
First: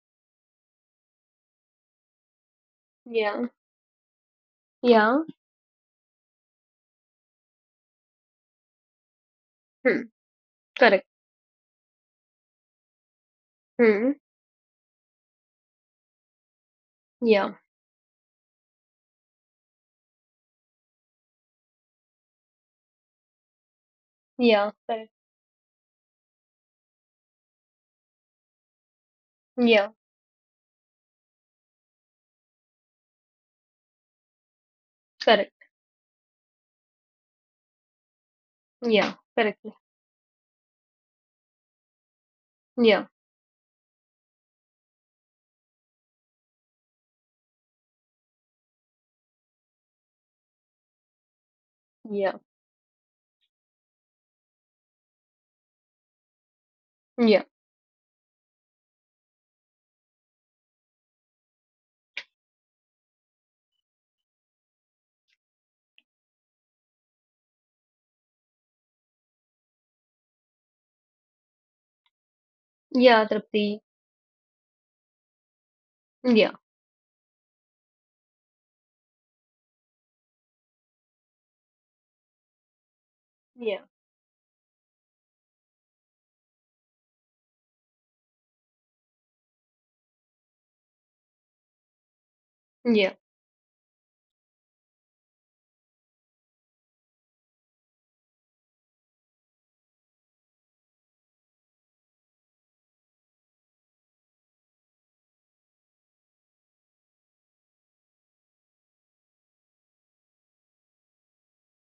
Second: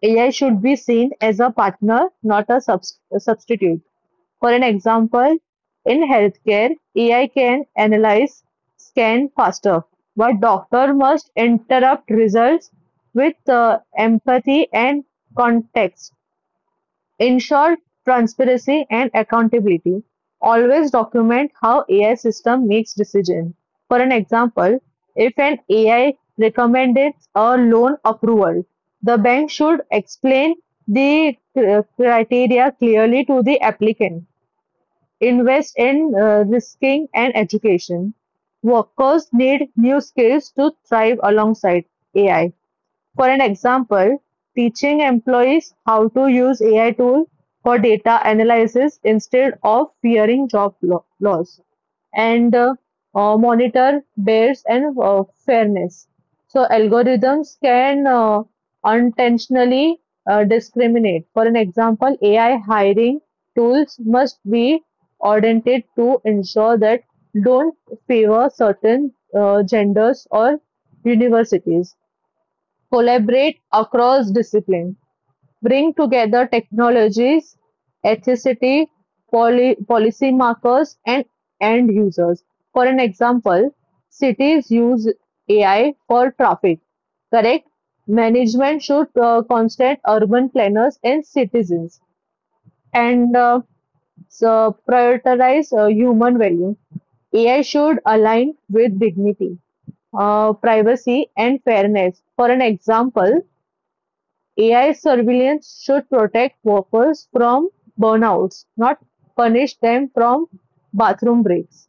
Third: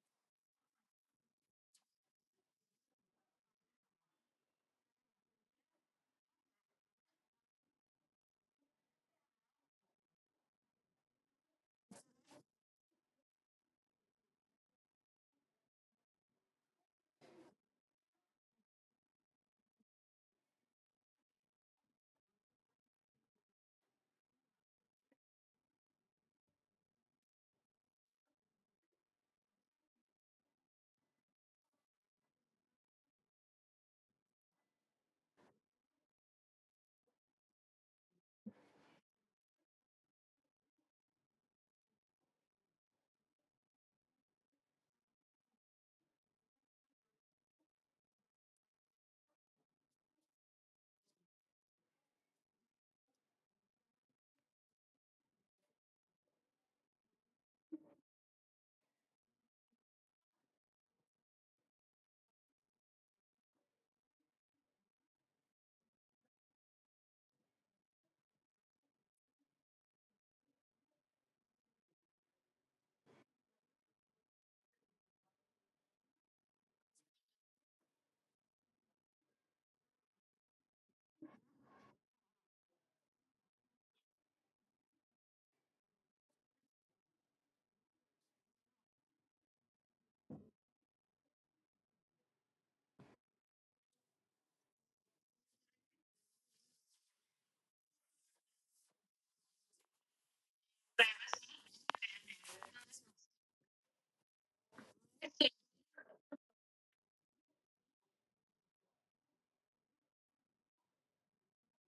AI should be seen as a partner, not a
yeah,
substitute. For an
yeah.
example, in healthcare, AI can analyze scan faster,
Hmm,
but doctor
correct.
must interrupt results with
Hmm,
empathy and context.
yeah,
Ensure transparency and accountability. Always document how AI system makes decision. For an
yeah,
example,
correct.
if an AI recommends a loan approval, the bank should
Yeah,
explain the criteria clearly to the applicant.
correct.
Invest in risking and education.
Yeah,
Workers need
correctly.
new skills to thrive alongside AI.
Yeah,
For an example, teaching employees how to use AI tool for data analysis instead of fearing loss
yeah,
and monitor bias and fairness. So
yeah,
algorithms can unintentionally discriminate. For an example, AI hiring tools must be audited to ensure that don't favor certain genders or universities.
yeah,
Collaborate
Tripti.
across disciplines. Bring together
Yeah,
technologies, ethnicity, poly, policy policymakers, and end users. For an example,
yeah,
cities use AI for traffic. Correct? Management should consult urban planners and citizens
yeah,
and so prioritize human value. AI should align with dignity, privacy, and fairness. For an example, AI surveillance should protect workers from burnouts, not punish them from bathroom breaks.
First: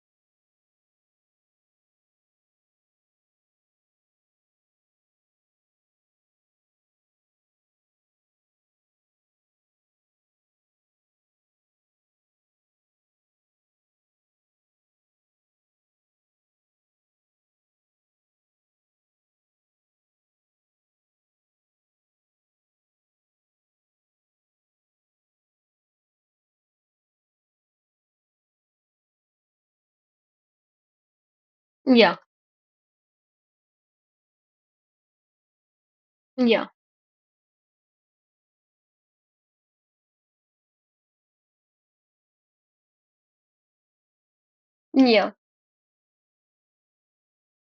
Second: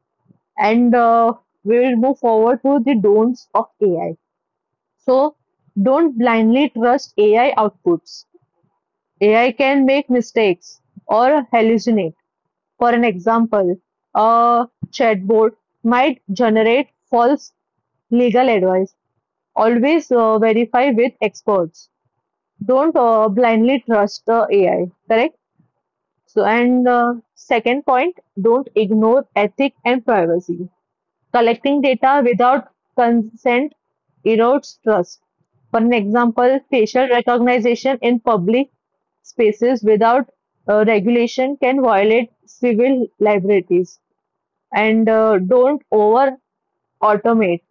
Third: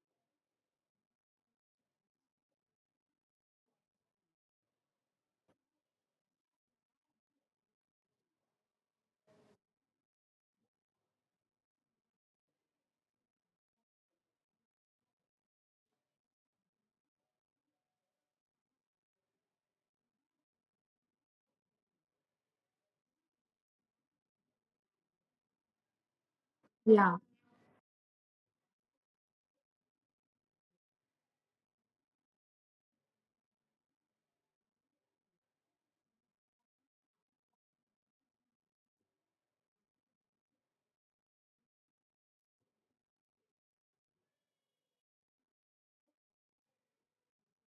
And we will move forward to the don'ts of AI. So, don't blindly trust AI outputs. AI can make mistakes or hallucinate. For an example, a chatbot might generate false legal advice. Always verify with experts don't blindly trust the AI, correct? So, and
Yeah.
second point, don't ignore ethic and privacy. Collecting
yeah,
data without consent erodes trust. For an example,
yeah,
facial recognition in public spaces without regulation can violate civil liberties. And
yeah,
don't over automate.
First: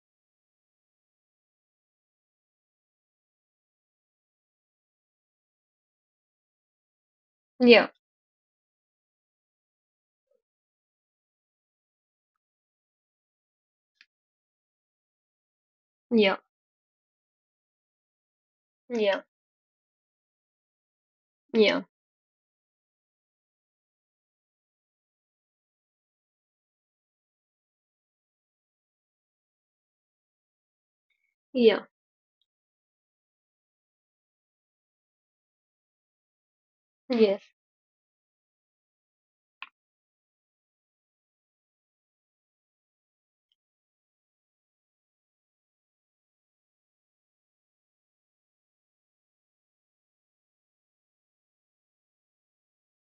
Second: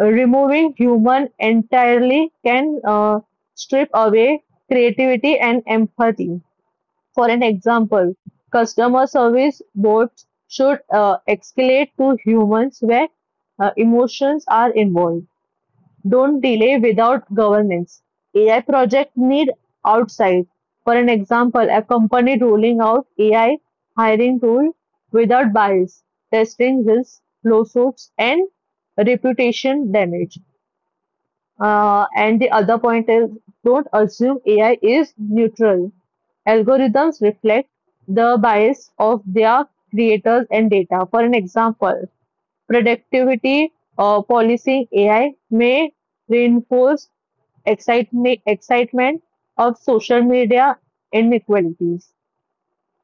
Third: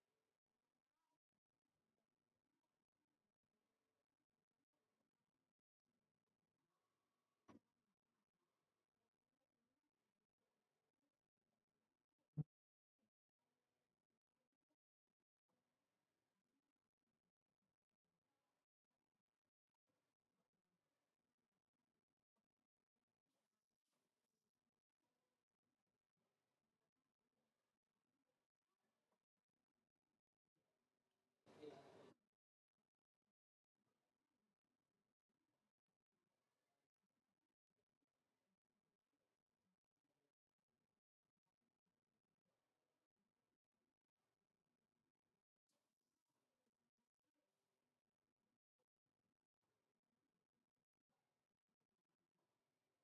Removing human entirely can strip away creativity and empathy. For an
yeah,
example, customer service bots should escalate to humans where emotions are involved.
yeah,
Don't delay without governance. AI project
yeah,
need outside. For an example, a
yeah,
company rolling out AI hiring tool without bias, testing risks, lawsuits, and reputation damage.
yeah,
And the other point is don't assume AI is neutral. Algorithms
yes,
reflect the bias of their creators and data. For an example, productivity or policing AI may reinforce excitement of social media inequalities.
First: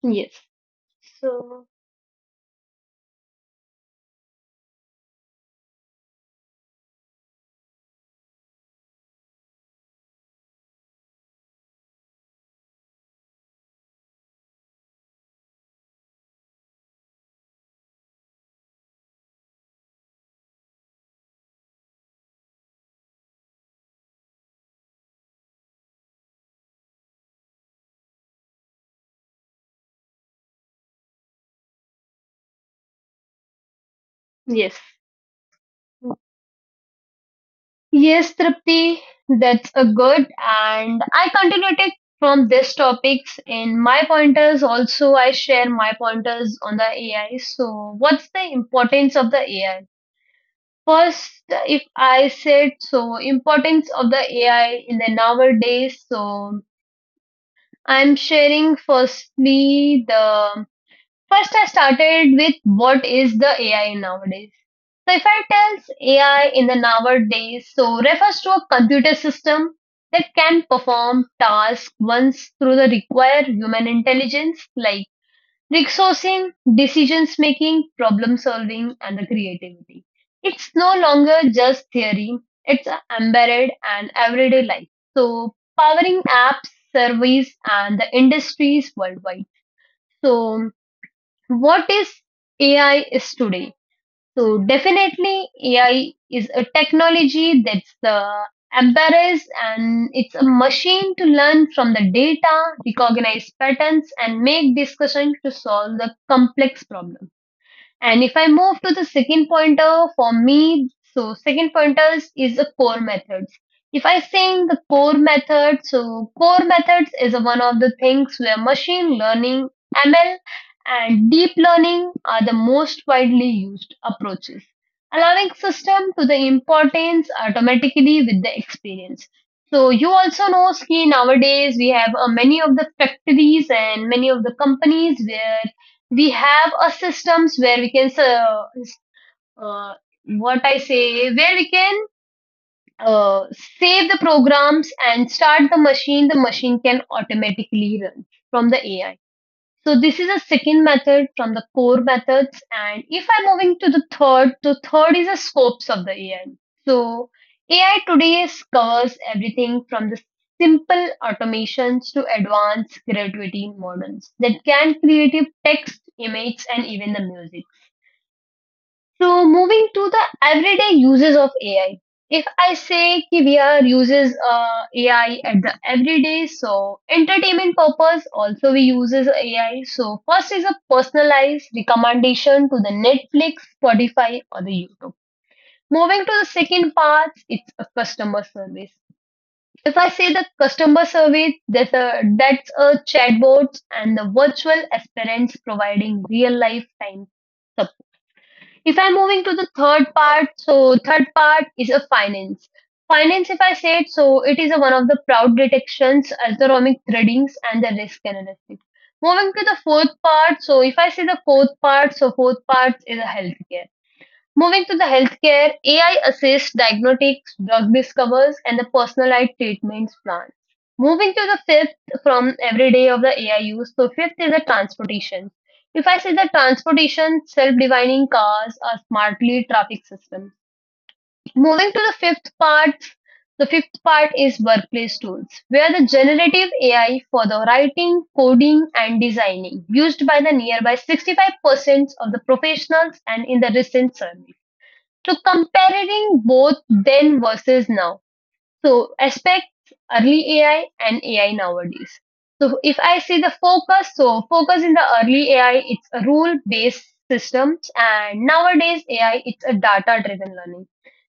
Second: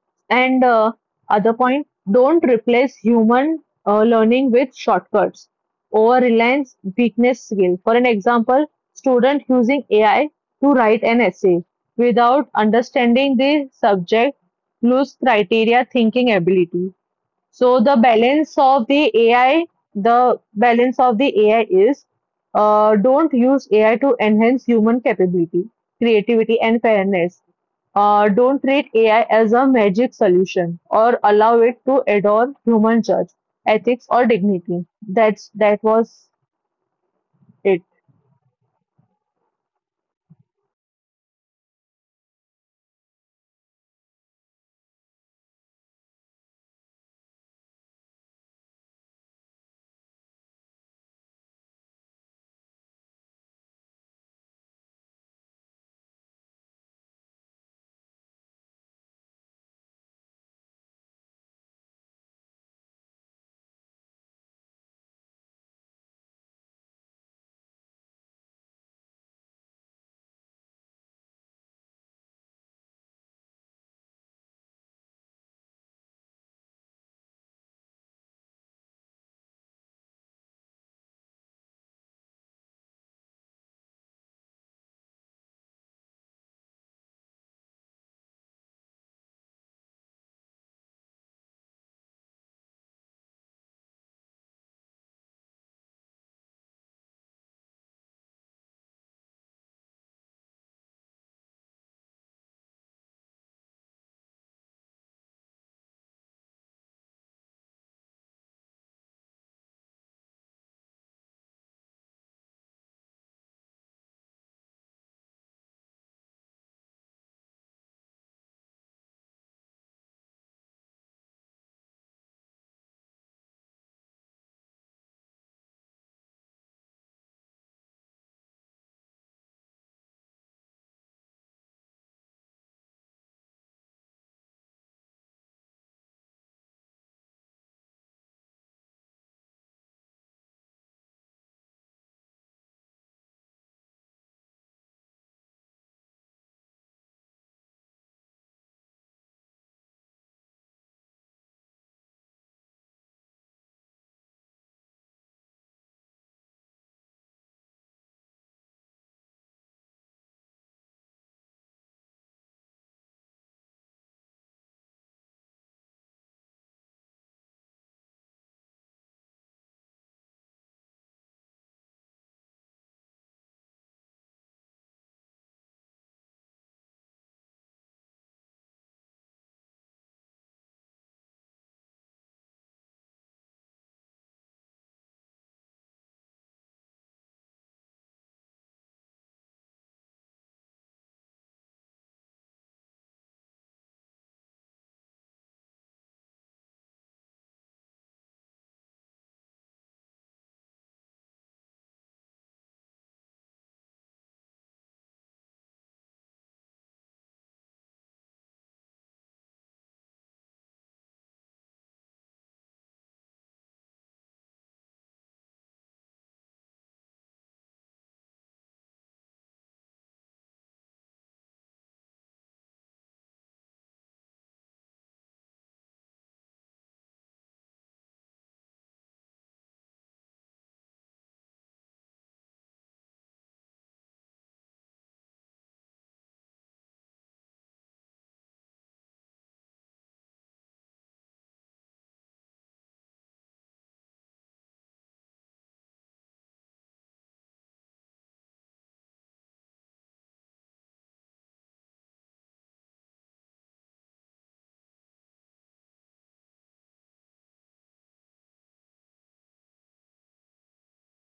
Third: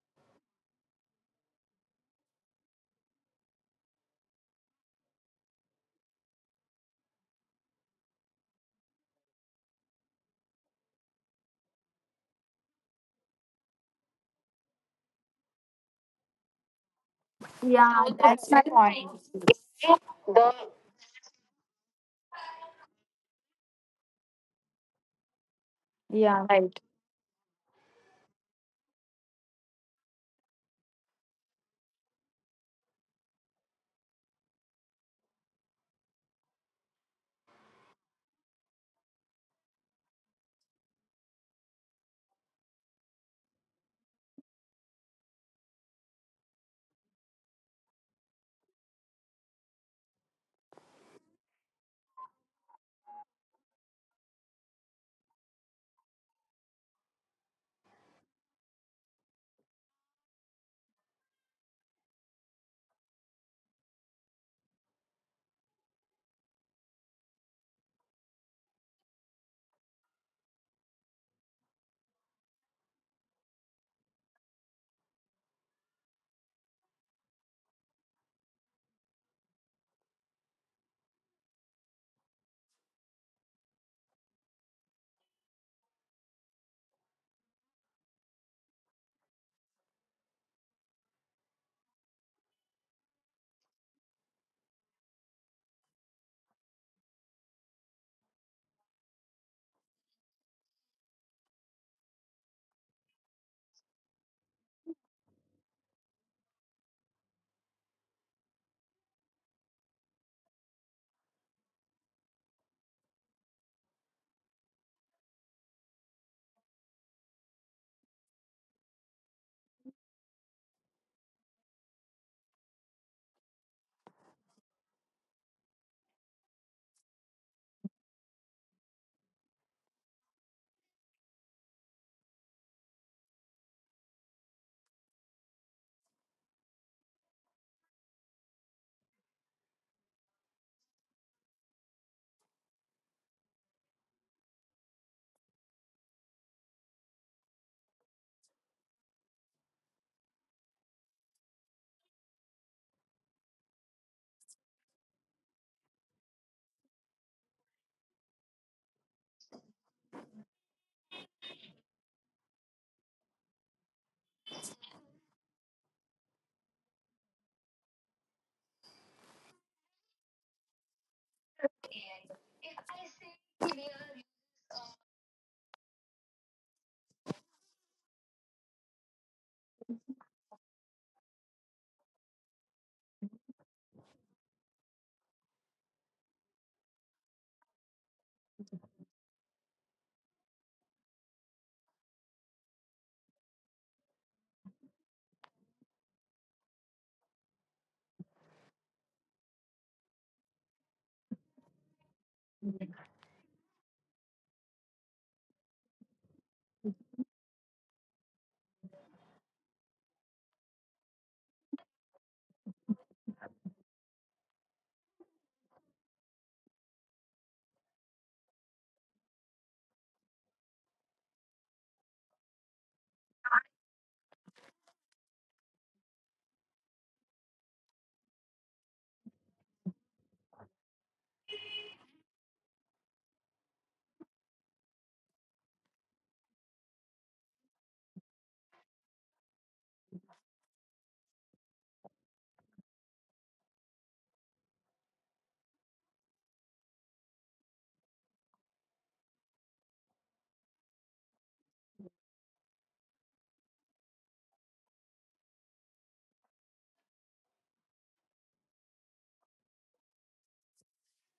yes.
And other
So,
point, don't replace human learning with shortcuts. Over reliance, weakness, skill. For an example, student using AI to write an essay without understanding the subject, lose criteria, thinking ability. So
Yeah, that's
the
my
balance
point.
of the AI, the balance of the AI is, don't use AI to enhance human capability,
Yeah,
creativity,
right.
and fairness. Don't treat AI as a magic solution or allow it to adorn human judge, ethics, or
yes,
dignity. That was it.
Yes, Tripti, that's a good. And I continued it from these topics in my pointers. Also, I share my pointers on the AI. So, what's the importance of the AI? First, if I said so, importance of the AI in the nowadays. So, I'm sharing firstly the first I started with what is the AI nowadays. So if I tells AI in the nowadays, so refers to a computer system that can perform tasks once through the required human intelligence like resourcing, decisions making, problem solving, and the creativity. It's no longer just theory, it's embedded and everyday life. So powering apps, surveys, and the industries worldwide. So what is AI is today? So definitely AI is a technology that's the embarrass and it's a machine to learn from the data, recognize patterns and make discussion to solve the complex problem. And if I move to the second pointer, for me, so second pointers is the core methods. If I saying the core method, so core methods is one of the things where machine learning, ML, and deep learning are the most widely used approaches, allowing system to the importance automatically with the experience. So you also know, Ski, nowadays we have many of the factories and many of the companies where we have a systems where we can uh, what I say where we can uh, save the programs and start the machine can automatically run from the ai so this is a second method from the core methods. And if I'm moving to the third is the scopes of the AI. So AI today is- covers everything from the simple automations to advanced creativity models that can create text, image, and even the music. So moving to the everyday uses of AI. If I say कि we are uses AI at the everyday, so entertainment purpose also we uses AI. So first is a personalized recommendation to the Netflix, Spotify, or the YouTube. Moving to the second part, it's a customer service. If I say the customer service, that's a chatbot and the virtual aspirants providing real life time if I'm moving to the third part, so third part is a finance. Finance, if I say it, so it is a one of the proud detections, ergonomic threadings, and the risk analysis. Moving to the fourth part, so if I say the fourth part, so fourth part is a healthcare. Moving to the healthcare, AI assists diagnostics, drug discovers, and the personalized treatments plan. Moving to the fifth from every day of the AI use, so fifth is the transportation. If I say the transportation, self-divining cars or smartly traffic system. Moving to the fifth part is workplace tools, where the generative AI for the writing, coding, and designing used by the nearby 65% of the professionals and in the recent survey. So comparing both then versus now. So aspects early AI and AI nowadays. So if I see the focus, so focus in the early AI, it's a rule-based systems, and nowadays AI, it's a data-driven learning.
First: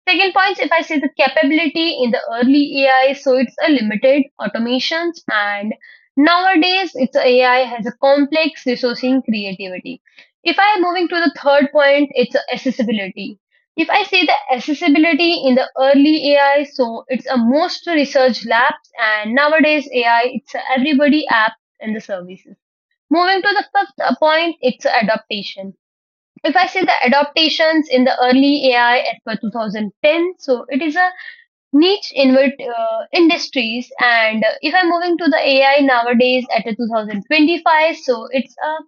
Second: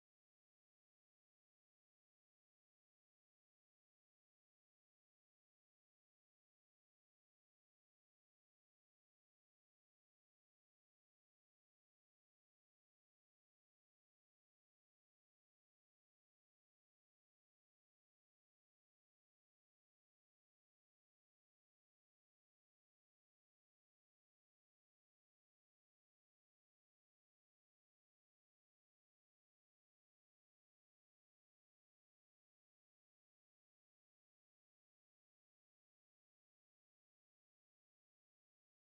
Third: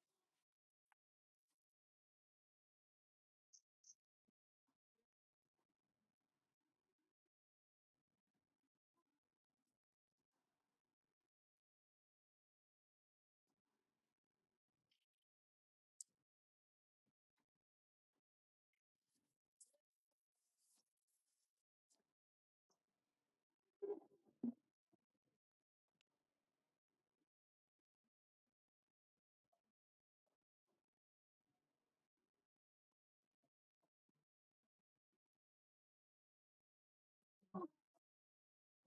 Second point, if I say the capability in the early AI, so it's a limited automations and nowadays it's a AI has a complex resourcing creativity. If I am moving to the third point, it's a accessibility. If I say the accessibility in the early AI, so it's a most research labs and nowadays AI, it's a everybody app and the services. Moving to the fifth point, it's adaptation if I say the adaptations in the early AI as per 2010, so it is a niche invert, industries. And if I'm moving to the AI nowadays at the 2025, so it's a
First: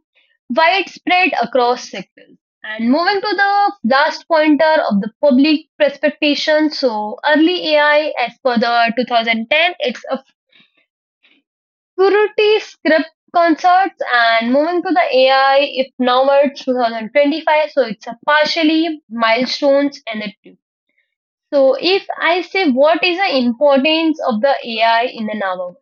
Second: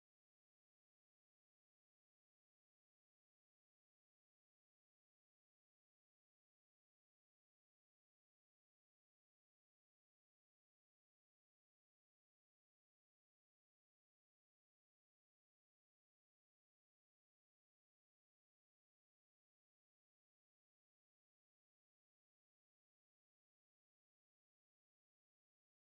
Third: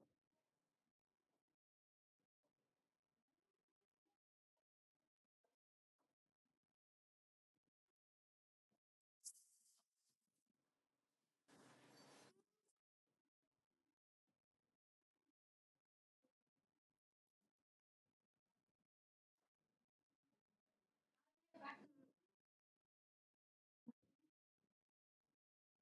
widespread across sectors. And moving to the last pointer of the public expectation, so early AI as per the 2010, it's a Kuruti script concerts and moving to the AI if November 2025. So it's a partially milestones and a two. So if I say what is the importance of the AI in the November?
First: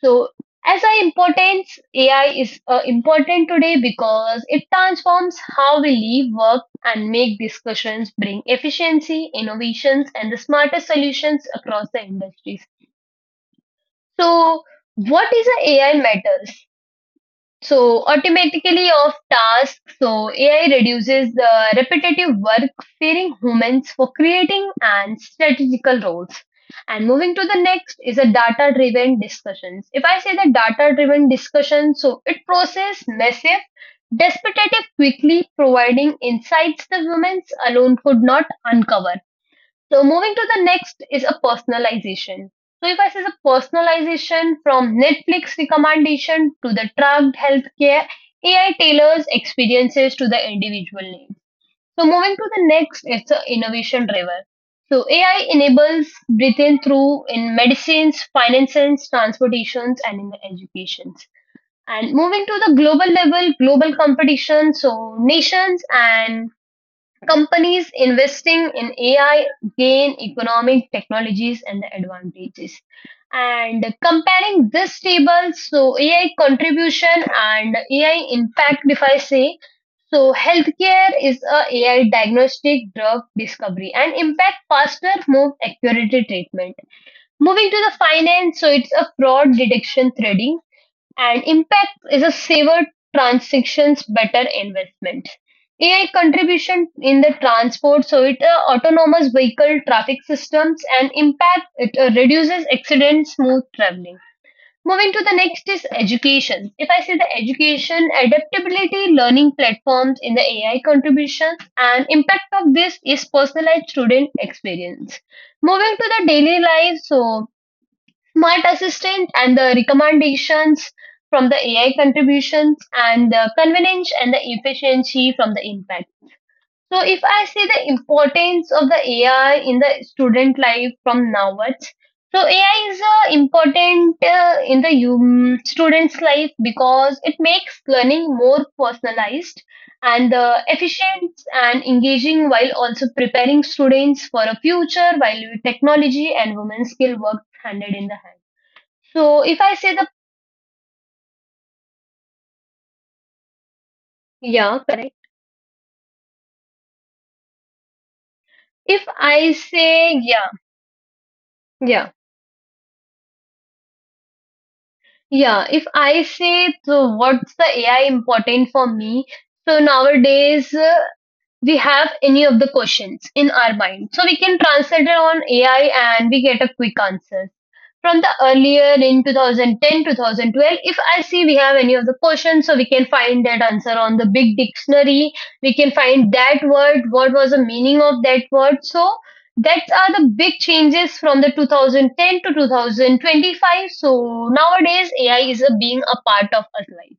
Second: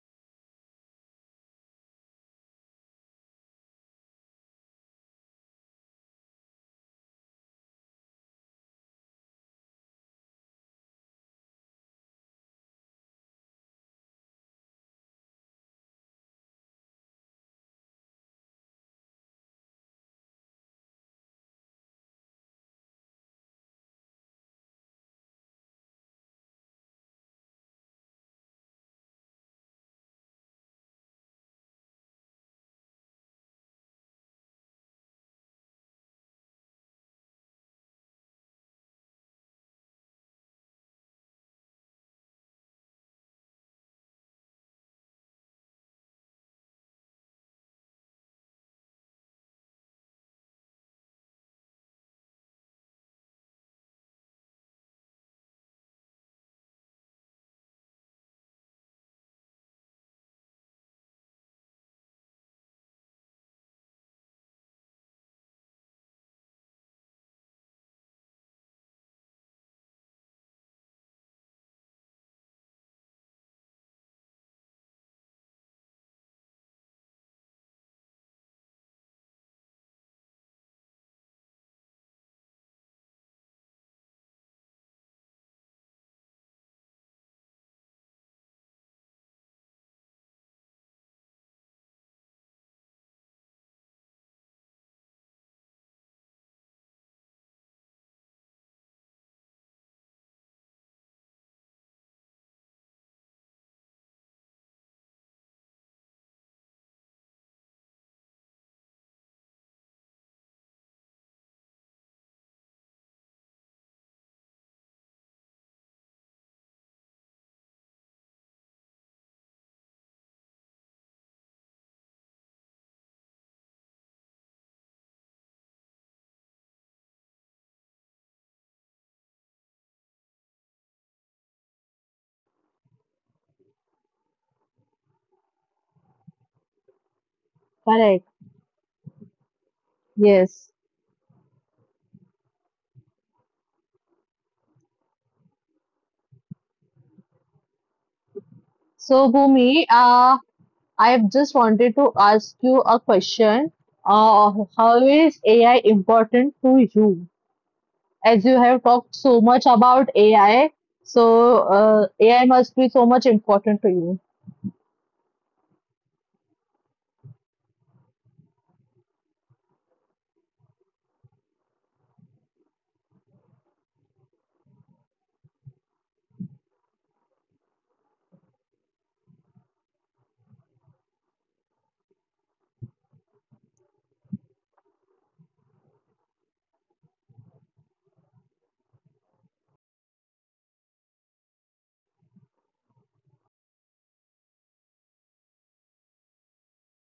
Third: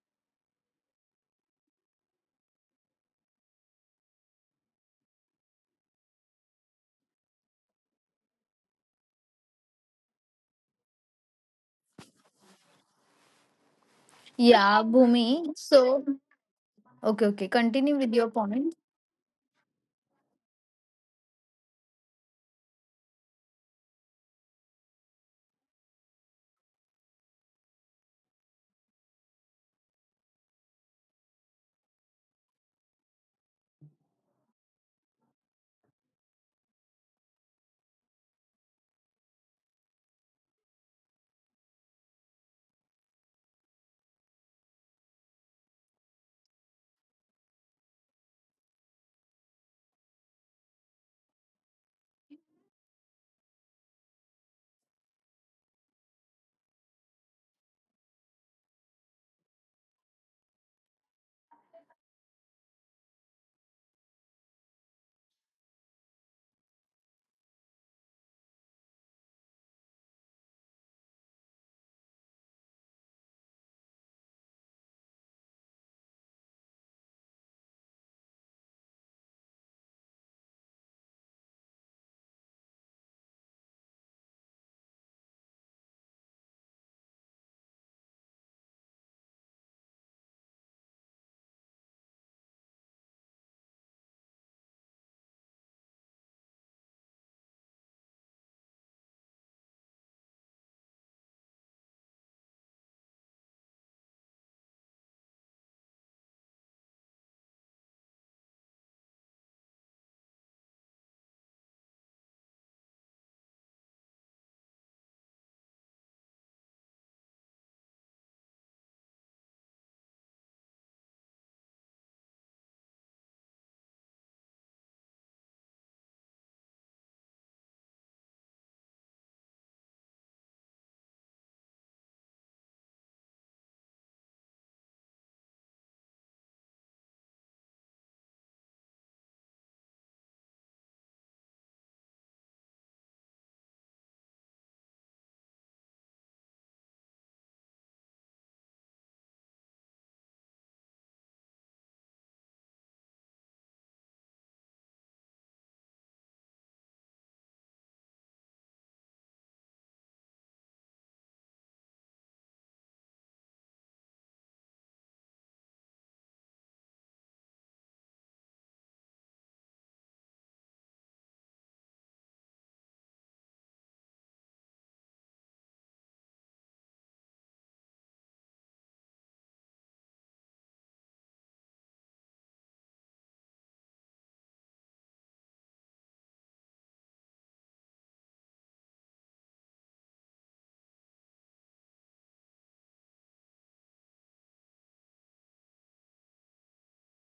So as a importance, AI is important today because it transforms how we live, work, and make discussions, bring efficiency, innovations, and the smartest solutions across the industries. So
Yeah,
what is
Bhumi.
the AI
So,
matters?
okay, okay. Continue
So
with your point.
automatically of tasks, so AI reduces the repetitive work, freeing humans for creating and strategical roles. And moving to the next is a data-driven discussions. If I say the data-driven discussion, so it process massive, despotative quickly, providing insights the humans alone could not uncover. So moving to the next is a personalization. So if I say the personalization from Netflix recommendation to the tracked healthcare, AI tailors experiences to the individual needs. So moving to the next, it's an innovation driver. So AI enables breathing through in medicines, finances, transportations, and in the educations. And moving to the global level, global competition. So nations and companies investing in AI gain economic technologies and the advantages. And comparing this table, so AI contribution and AI impact, if I say, so healthcare is a AI diagnostic drug discovery and impact faster, more accurate treatment. Moving to the finance, so it's a fraud detection threading and impact is a saver transactions better investment. AI contribution in the transport, so it autonomous vehicle traffic systems and impact it reduces accidents, smooth traveling. Moving to the next is education. If I say the education, adaptability, learning platforms in the AI contributions, and impact of this is personalized student experience. Moving to the daily life, so Smart Assistant and the recommendations from the AI contributions and the convenience and the efficiency from the impact. So if I say the importance of the AI in the student life from now onwards, so AI is important in the student's life because it makes
Correct.
learning more personalized and
Yes.
efficient and engaging while also preparing students for a future value technology and women's skill work handed in the hand.
So
So if I
Bhumi,
say the,
I just wanted to ask you a question.
yeah,
How
correct.
is AI important to you? As you have
If
talked so
I
much about
say, yeah,
AI, so
yeah,
AI must be so much important to you.
yeah. If I say so what's the AI important for me? So nowadays we have any of the questions in our mind, so we can translate it on AI and we get a quick answer. From the earlier in 2010, 2012, if I see we have any of the questions, so we can find that answer on the big dictionary. We can find that word, what was the meaning of that word. So that are the big changes from the 2010 to 2025. So nowadays AI is a, being a part of our life.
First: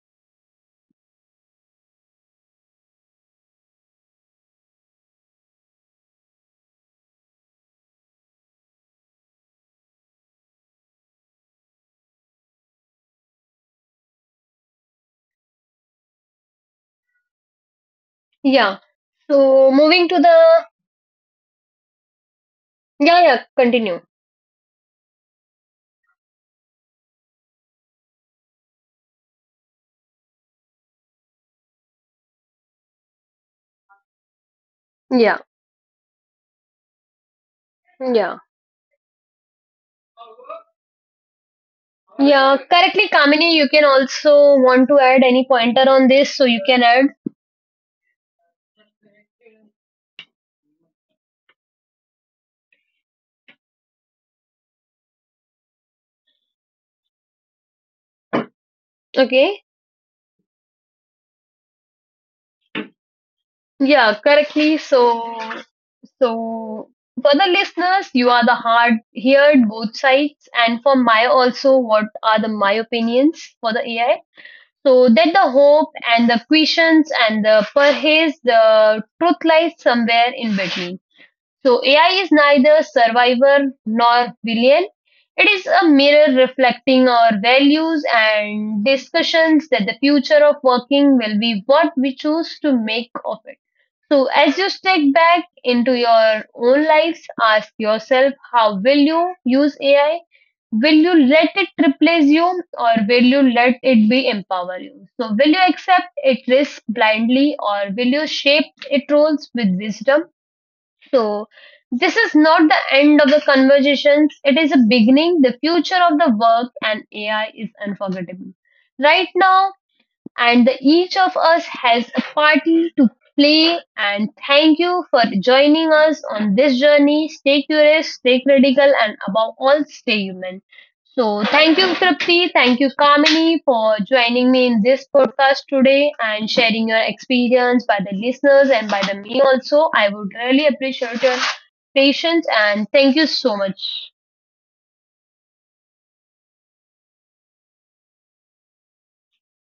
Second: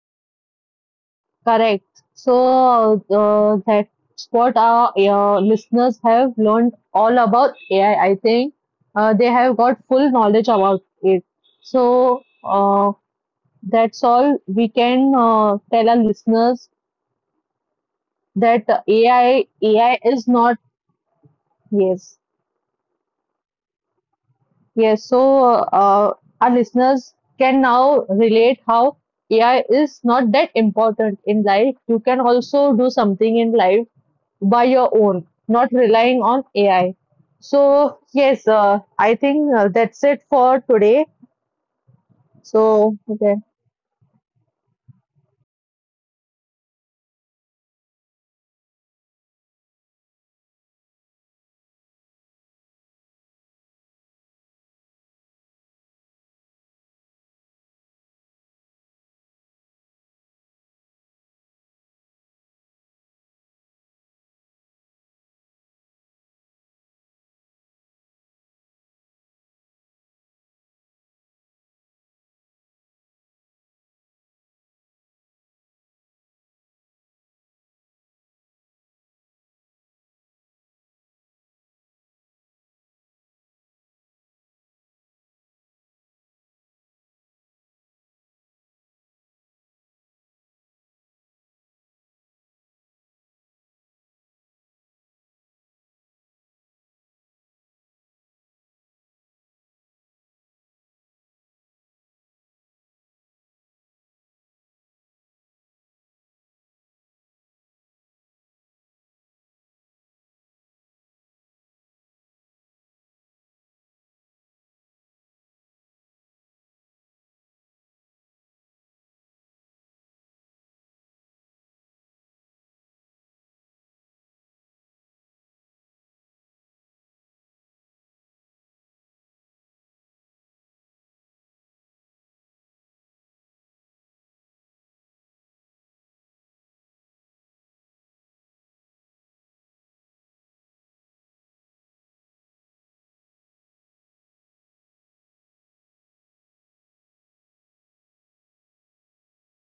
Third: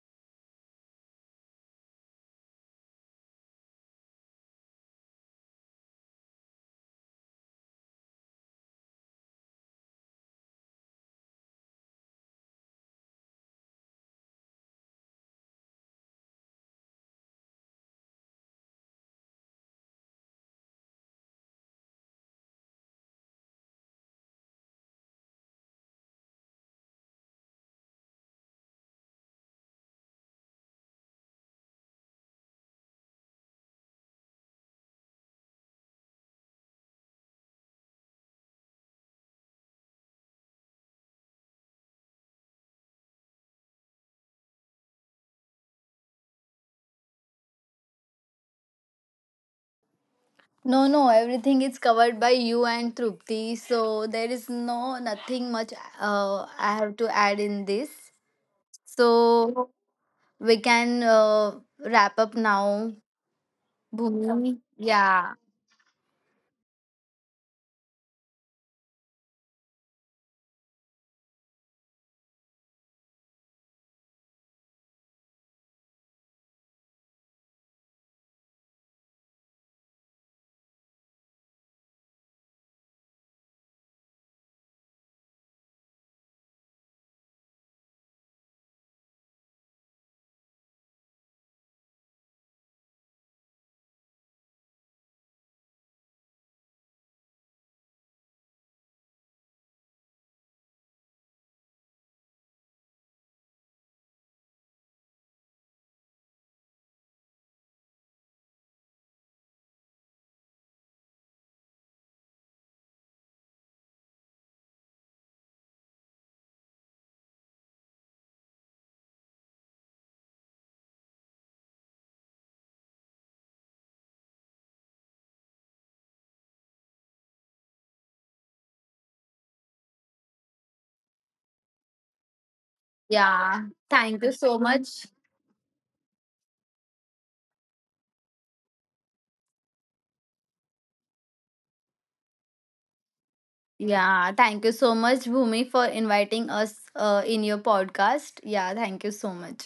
Correct. So that's what our listeners have learned all about AI. I think they have got full knowledge about it. So that's all we can tell our listeners that
Yeah, so
AI
moving to
is not
the,
yes.
yeah, yeah, continue.
Yes, so uh, our listeners can now relate how AI is not that important in life. You can also do something in life by your own,
Yeah,
not relying on AI. So,
yeah,
yes, I think that's it for today.
yeah
So,
correctly,
okay.
Kamini, you can also want to add any pointer on this, so you can add.
No, no. Everything is covered by you and Trupti. So there is no nothing much. I have to add in this.
Okay.
So we can wrap up now,
Yeah,
Bhumi.
correctly.
Yeah,
So, for the listeners, you are the hard heard both sides, and for my also, what are the my opinions for the AI? So that the hope and the questions and the perhaps the truth lies somewhere in between. So AI is neither survivor nor villain. It is a mirror reflecting our values and discussions that the future of working will be what we choose to make of it. So, as you step back into your own lives, ask yourself how will you use AI? Will you let it replace you or will you let it be empower you? So, will you accept its risk blindly or will you shape its roles with wisdom? So, this is not the end of the conversations, it is a beginning. The future of the work and AI is unforgettable. Right now, and each of us has a party to play. And thank you for joining us on this journey. Stay curious, stay critical, and above all, stay human. So, thank you, Tripti. Thank you, Kamini,
yeah.
for
Thank you
joining
so
me in this
much.
podcast today and sharing your experience by the listeners and by the me also. I would really appreciate your patience and thank you so much.
Yeah, thank you so much, Bhumi, for inviting us in your podcast. Yeah, thank you so much.